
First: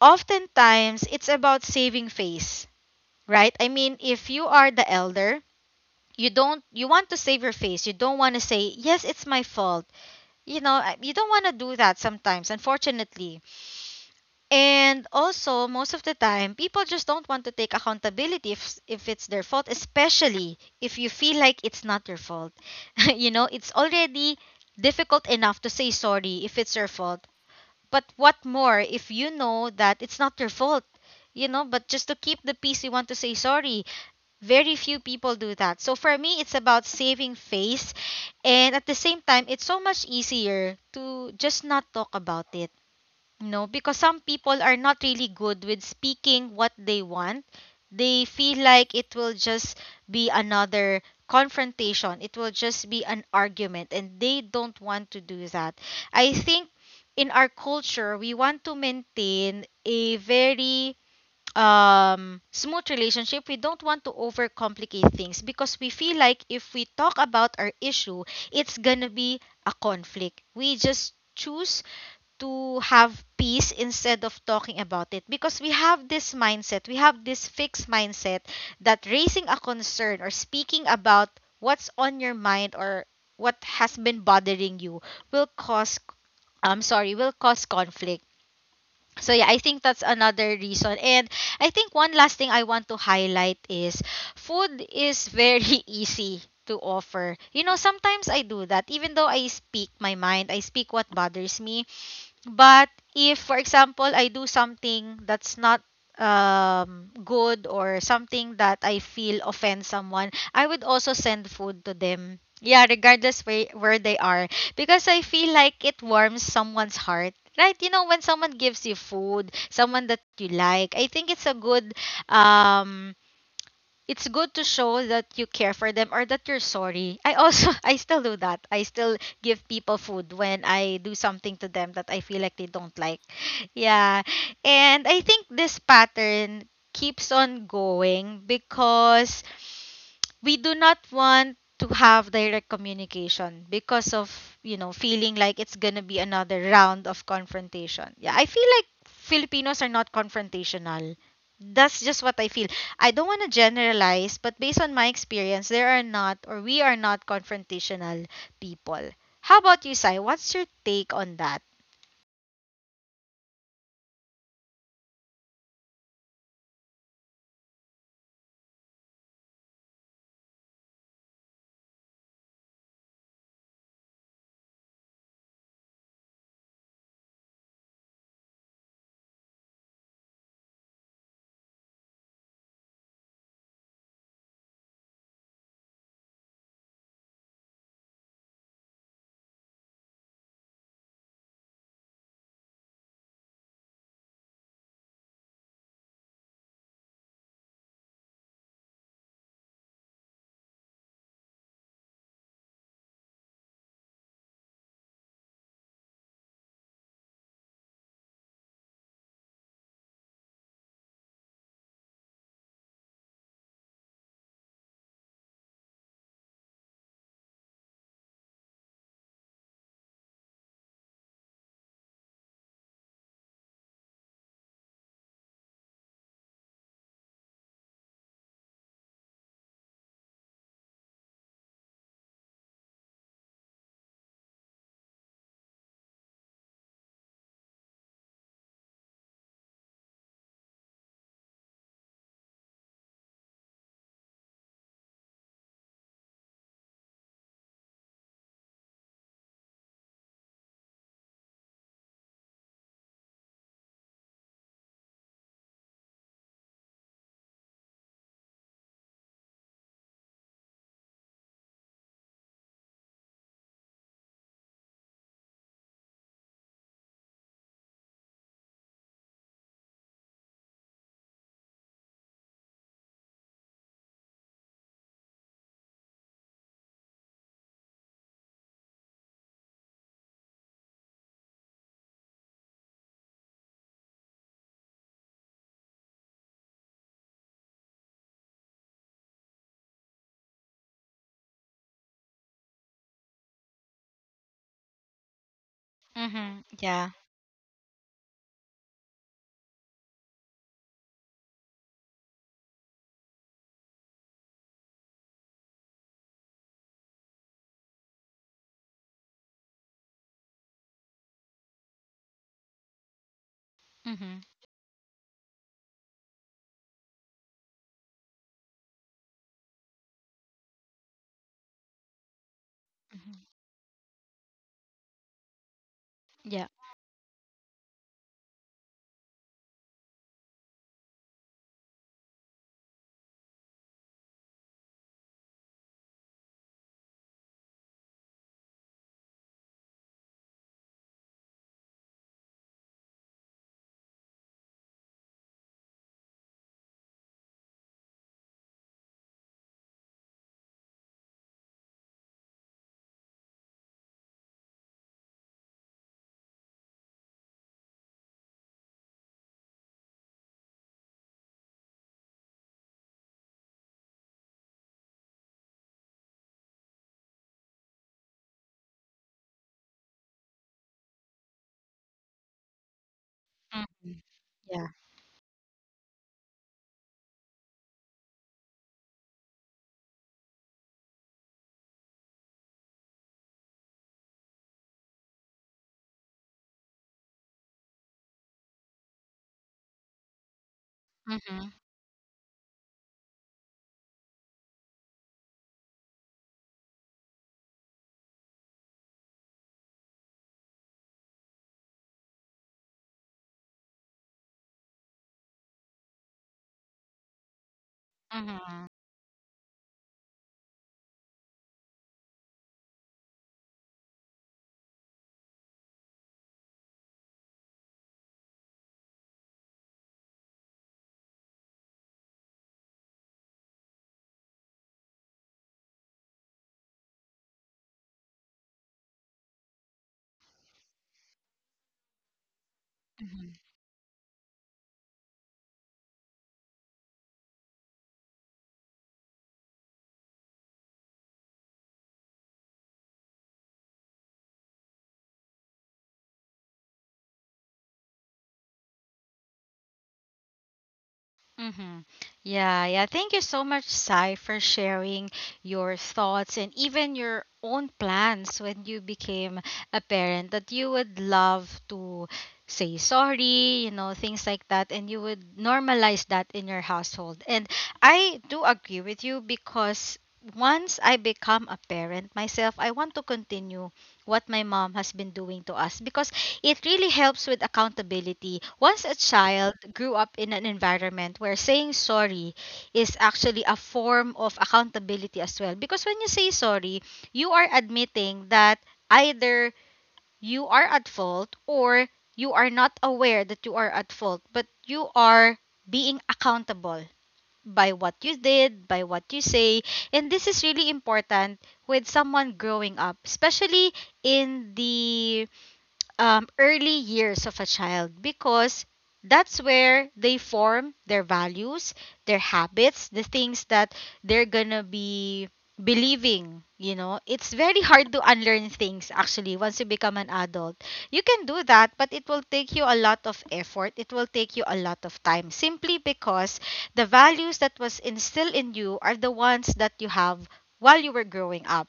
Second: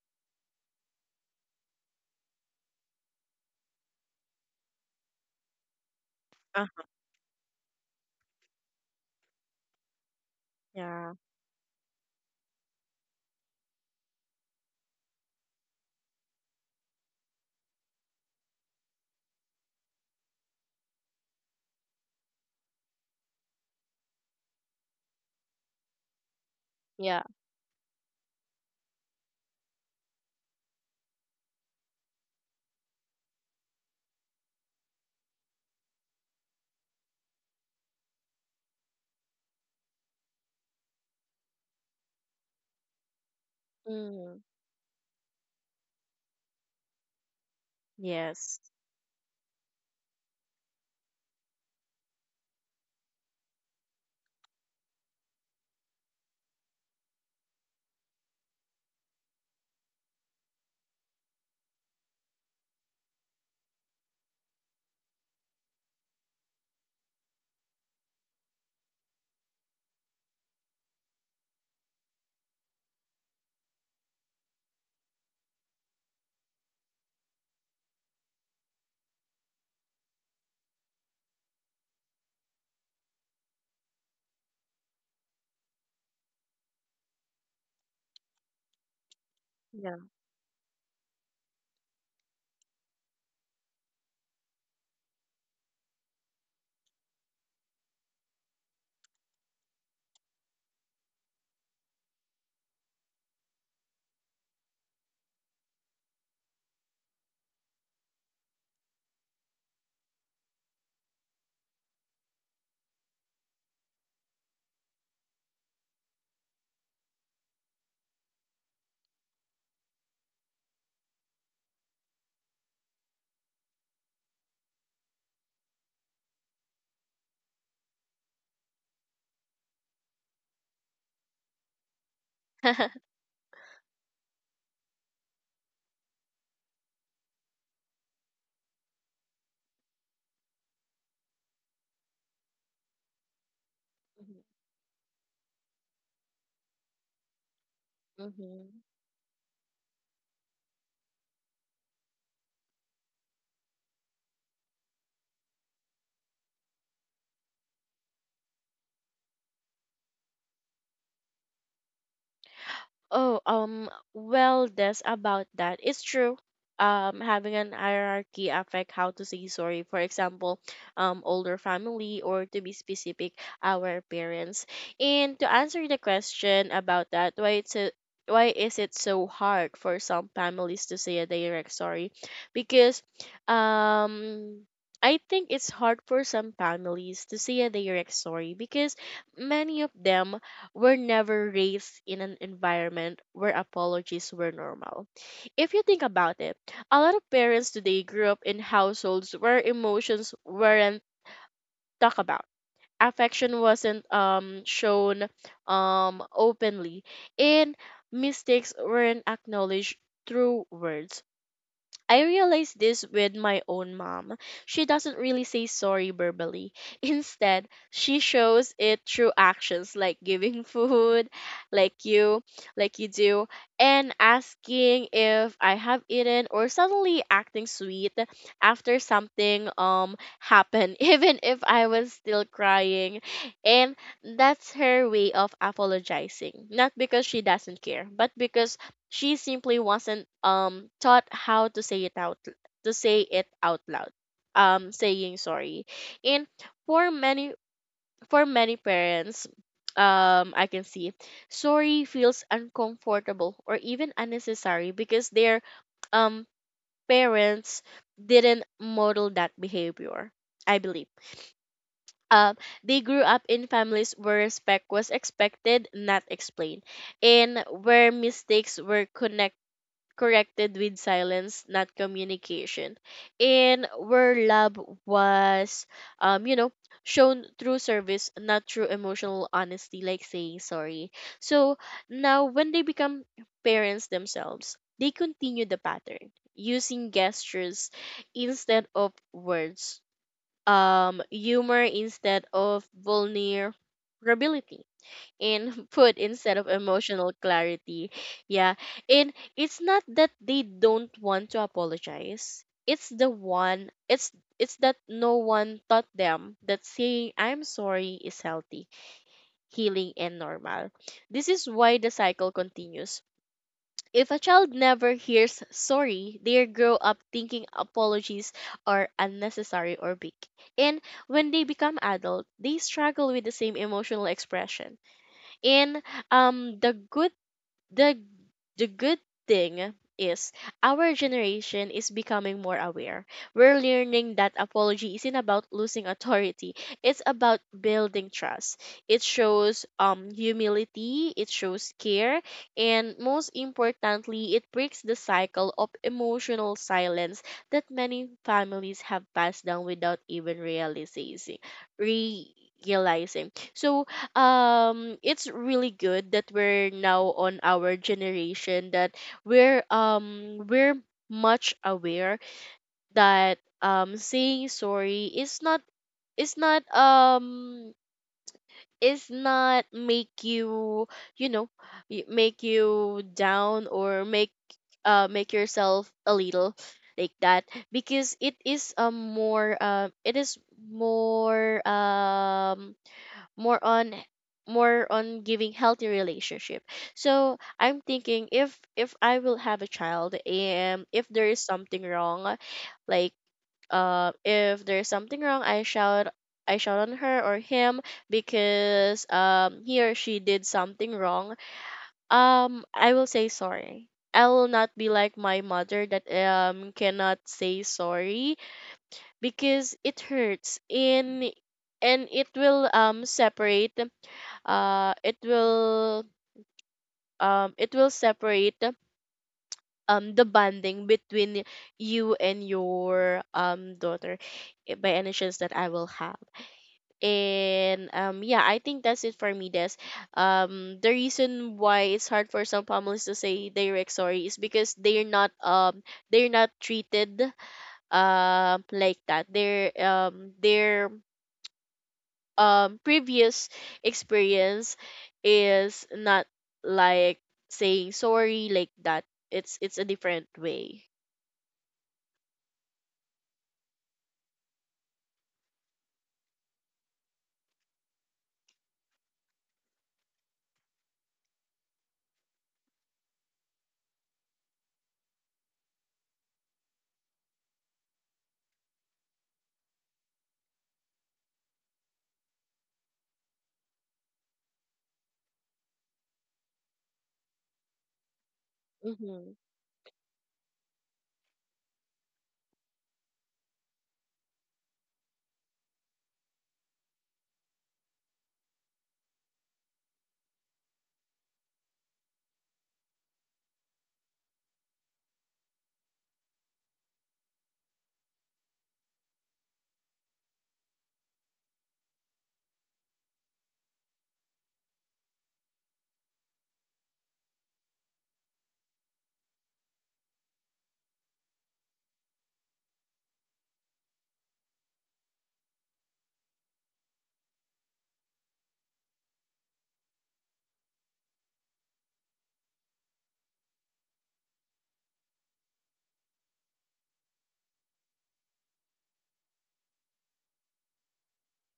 [SPEAKER 1] oftentimes it's about saving face, right? I mean, if you are the elder, you don't
[SPEAKER 2] uh,
[SPEAKER 1] you want to save your face. You don't want to say, "Yes, it's my fault." You know, you
[SPEAKER 2] yeah.
[SPEAKER 1] don't want to do that sometimes, unfortunately. And also, most of the time, people just don't want to take accountability if it's their fault, especially if you feel like it's not your fault. you know, it's already difficult enough to say sorry if it's your
[SPEAKER 2] Yeah.
[SPEAKER 1] fault. But what more if you know that it's not your fault? You know, but just to keep the peace, you want to say sorry. Very few people do that. So for me, it's about saving face. And at the same time, it's so much easier to just not talk about it, no, because some
[SPEAKER 2] Mm.
[SPEAKER 1] people are not really good with speaking what they want. They
[SPEAKER 2] Yes.
[SPEAKER 1] feel like it will just be another confrontation. It will just be an argument, and they don't want to do that. I think in our culture, we want to maintain a very smooth relationship. We don't want to overcomplicate things because we feel like if we talk about our issue, it's gonna be a conflict. We just choose to have peace instead of talking about it because we have this mindset, we have this fixed mindset that raising a concern, or speaking about what's on your mind, or what has been bothering you, will cause, I'm sorry, will cause conflict. So yeah, I think that's
[SPEAKER 2] Yeah.
[SPEAKER 1] another reason. And I think one last thing I want to highlight is, food is very easy to offer. You know, sometimes I do that, even though I speak my mind, I speak what bothers me. But if, for example, I do something that's not good, or something that I feel offends someone, I would also send food to them. Yeah, regardless where they are. Because I feel like it warms someone's heart. Right? You know, when someone gives you food, someone that you like, I think it's a good, um it's good to show that you care for them, or that you're sorry. I also, I still do that. I still give people food when I do something to them that I feel like they don't like. Yeah. And I think this pattern keeps on going because we do not want to have direct communication because of, feeling like it's gonna be another round of confrontation. Yeah, I feel like
[SPEAKER 2] Mm-hmm.
[SPEAKER 1] Filipinos are not confrontational. That's just what I feel. I don't want to generalize, but based on my experience, there are not, or we are not confrontational people. How about you, Sai? What's your take on that?
[SPEAKER 2] Oh, well, this about that. It's true. Having an hierarchy affect how to say sorry. For example, older family, or to be specific, our parents. And to answer the question about that, why is it so hard for some families to say a direct sorry? Because, um, I think it's hard for some families to say a direct sorry because many of them were never raised in an environment where apologies were normal. If you think about it, a lot of parents today grew up in households where emotions weren't talked about. Affection wasn't shown openly, and mistakes weren't acknowledged through words. I realized this with my own mom. She doesn't really say sorry verbally. Instead, she shows it through actions like giving food, like you, like you do, and asking if I have eaten, or suddenly acting sweet after something happened, even if I was still crying. And that's her way of apologizing. Not because she doesn't care, but because she simply wasn't taught how to say it out to say it out loud. Saying sorry. And for many for many parents, I can see sorry feels uncomfortable or even unnecessary because their um parents didn't model that behavior, I believe. Um, they grew up in families where respect was expected, not explained, and where mistakes were connected corrected with silence, not communication. And where love was, you know, shown through service, not through emotional honesty, like saying sorry. So now, when they become parents themselves, they continue the pattern using gestures instead of words, humor instead of vulnerability, in food
[SPEAKER 1] Mm-hmm.
[SPEAKER 2] instead of
[SPEAKER 1] Yeah.
[SPEAKER 2] emotional clarity. Yeah. And it's not that they don't want to apologize. It's that no one taught them that saying I'm sorry is healthy, healing and normal. This is why the cycle continues. If
[SPEAKER 1] Mm-hmm.
[SPEAKER 2] a child never hears sorry, they grow up thinking apologies are unnecessary or big. And when they become adult, they struggle
[SPEAKER 1] Mm-hmm.
[SPEAKER 2] with the same emotional expression. And
[SPEAKER 1] Yeah.
[SPEAKER 2] um the good the the good thing is, our generation is becoming more aware. We're learning that apology isn't about losing authority. It's about building trust. It shows humility, it shows care, and most importantly, it breaks the cycle of emotional silence that many families have passed down without even realizing. So it's really good that we're now on our generation that we're much aware that saying sorry is is not um not make you you know make you
[SPEAKER 1] Mm,
[SPEAKER 2] down, or make
[SPEAKER 1] yeah.
[SPEAKER 2] uh make yourself a little, like that. Because it is more um more on more on giving healthy relationship. So I'm thinking, if I will have a child, and if there
[SPEAKER 1] Mm-hmm.
[SPEAKER 2] is something wrong, like if there's something wrong, I shout on her or him because he or she did something wrong, I will say sorry. I will not be like my mother, that cannot say sorry,
[SPEAKER 1] Mm-hmm.
[SPEAKER 2] because it hurts. And it will separate, uh it will it will separate the bonding between you and your daughter, by any chance that I will have. And yeah, I think that's it for me, Des. The reason why it's hard for some families to
[SPEAKER 1] Mm-hmm.
[SPEAKER 2] say direct sorry is because they're not treated like that. They're previous experience is not like saying sorry, like that. It's a different way.
[SPEAKER 1] Mm-hmm. Yeah, yeah. Thank you so much, Sai, for sharing your thoughts, and even your own plans when you became a parent, that you would love to say sorry, you know, things like that, and you would normalize that in your household. And I do agree with you because once I become a parent myself, I want to continue what my mom has been doing to us because it really helps with accountability. Once a
[SPEAKER 2] Mm-hmm.
[SPEAKER 1] child grew up in an environment where saying sorry is actually a form of accountability as well. Because when you say sorry, you are admitting that either you are at fault, or you are not aware that you are at fault, but you are being accountable by what you did, by what you say. And this is really important with someone growing up, especially in the early years of a child, because that's where they form their values, their habits, the things that they're gonna be believing. You know, it's very hard to unlearn things actually once you become an adult. You can do that, but it will take you a lot of effort. It will take you a lot of time simply because the values that was instilled in you are the ones that you have while you were growing up,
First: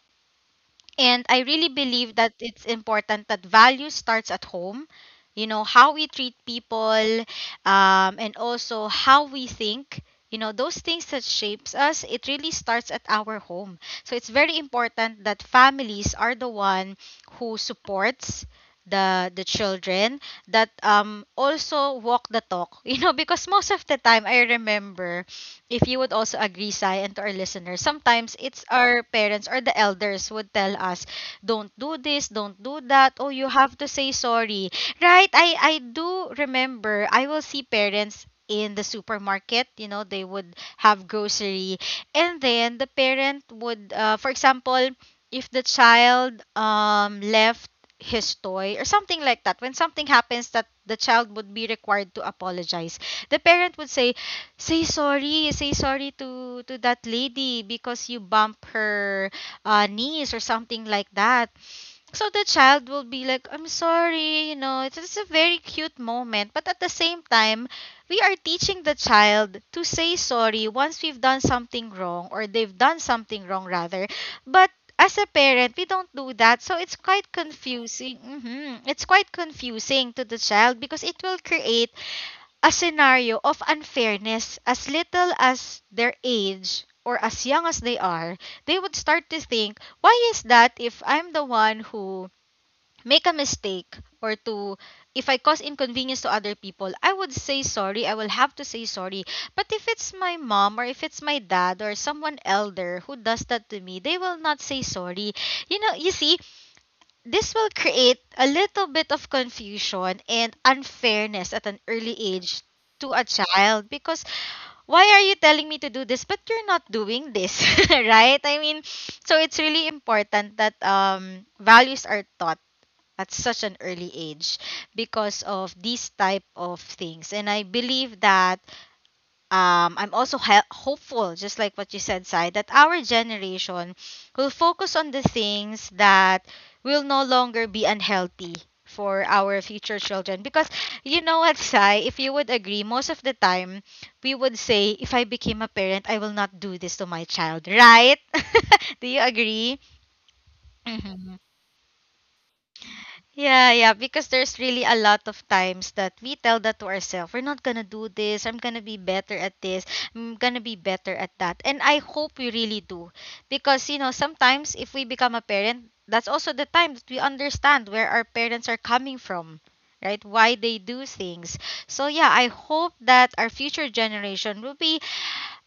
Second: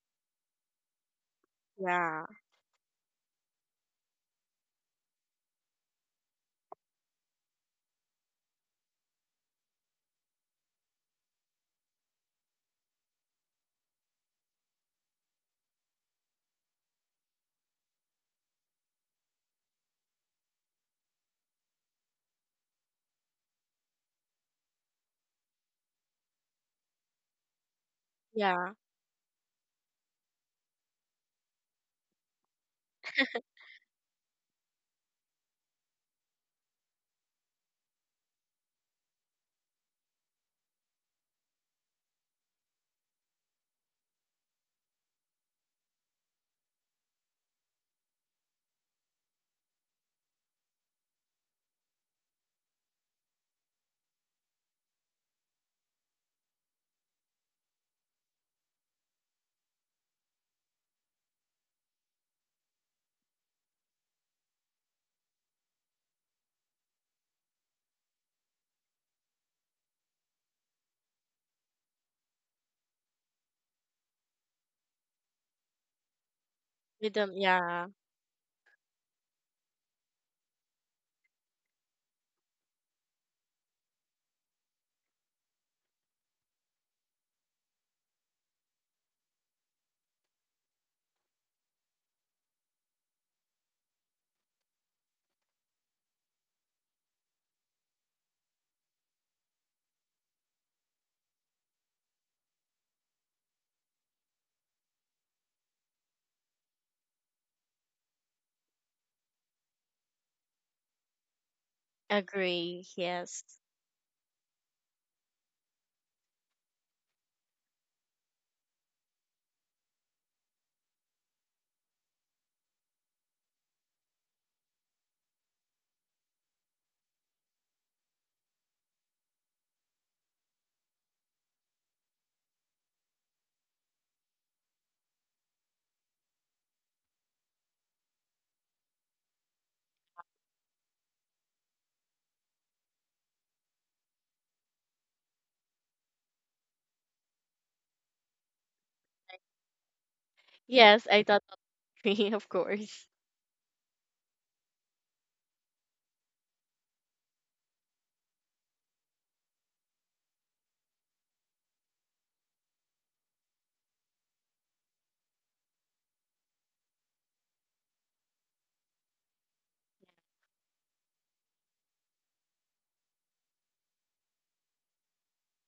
[SPEAKER 1] and I really believe
[SPEAKER 2] Yeah.
[SPEAKER 1] that it's important that value starts at home. You know, how we treat people, and also how we think. You know, those things that shapes us, it really starts at our home. So it's very important that families are the one who supports the children, that also walk the talk. you know, because most of the time I remember, if you would also agree, Sai, and to our listeners, sometimes it's
[SPEAKER 2] Yeah.
[SPEAKER 1] our parents or the elders would tell us, don't do this, don't do that. Oh, you have to say sorry. Right? I do remember, I will see parents in the supermarket, you know, they would have grocery. And then the parent would, for example, if the child left his toy or something like that, when something happens that the child would be required to apologize, the parent would say, "Say sorry, say sorry to that lady because you bump her niece," or something like that. So the child will be like, "I'm sorry," you know. It's just a very cute moment, but at the same time, we are teaching the child to say sorry once we've done something wrong, or they've done something wrong rather. But as a parent, we don't do that. So it's
[SPEAKER 2] With
[SPEAKER 1] quite
[SPEAKER 2] them, yeah.
[SPEAKER 1] confusing. It's quite confusing to the child because it will create a scenario of unfairness. As little as their age, or as young as they are, they would start to think, why is that if I'm the one who make a mistake, or to if I cause inconvenience to other people, I would say sorry, I will have to say sorry. But if it's my mom, or if it's my dad, or someone elder who does that to me, they will not say sorry. You know, you see, this will create a little bit of confusion and unfairness at an early age
[SPEAKER 2] Agree.
[SPEAKER 1] to a
[SPEAKER 2] Yes.
[SPEAKER 1] child because, why are you telling me to do this but you're not doing this, right? I mean, so it's really important that values are taught at such an early age because of these type of things. And I believe that, I'm also hopeful, just like what you said, Sai, that our generation will focus on the things that will no longer be unhealthy for our future children. Because, you know what, Sai, if you would agree, most of the time we would say, if I became a parent, I will not do this to my child, right? do you agree?
[SPEAKER 2] Yes, I
[SPEAKER 1] Mhm.
[SPEAKER 2] thought agree, of course.
[SPEAKER 1] Yeah, yeah, because there's really a lot of times that we tell that to ourselves. We're not gonna do this. I'm gonna be better at this. I'm gonna be better at that. And I hope we really do. Because, you know, sometimes if we become a parent, that's also the time that we understand where our parents are coming from, right? Why they do things. So, yeah, I hope that our future generation will be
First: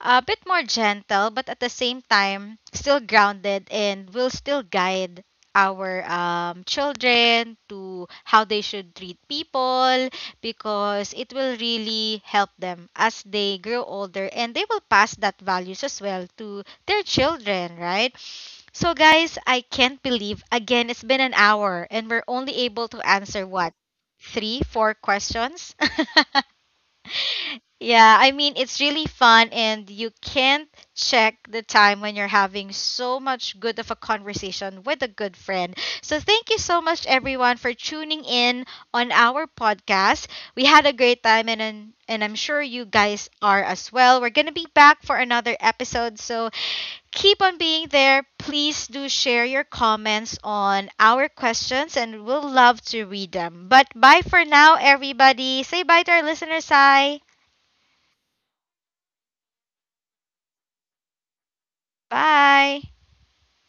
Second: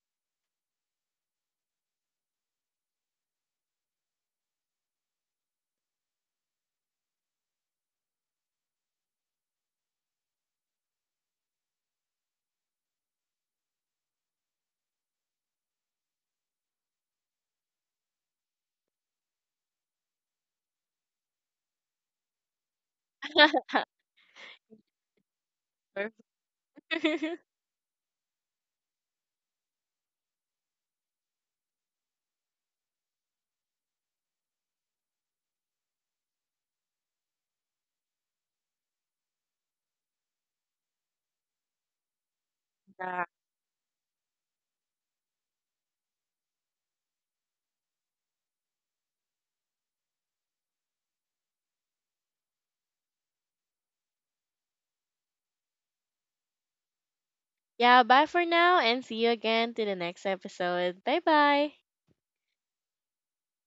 [SPEAKER 1] a bit more gentle, but at the same time still grounded, and will still guide our children to how they should treat people, because it will really help them as they grow older, and they will pass that values as well to their children, right? So guys, I can't believe again it's been an hour, and we're only able to answer, what, three four questions.
[SPEAKER 2] Perfect.
[SPEAKER 1] Yeah, I mean, it's really fun, and you can't check the time when you're having so much good of a conversation with a good friend. So, thank you so much, everyone, for tuning in on our podcast. We had a great time, and I'm sure you
[SPEAKER 2] Yeah.
[SPEAKER 1] guys are as well. We're going to be back for another episode, so keep on being there. Please do share your comments on our questions, and we'll love to read them. But bye for now, everybody. Say bye to our listeners, Sai.
[SPEAKER 2] Yeah, bye for now, and see you again to the next episode. Bye bye.
[SPEAKER 1] Bye.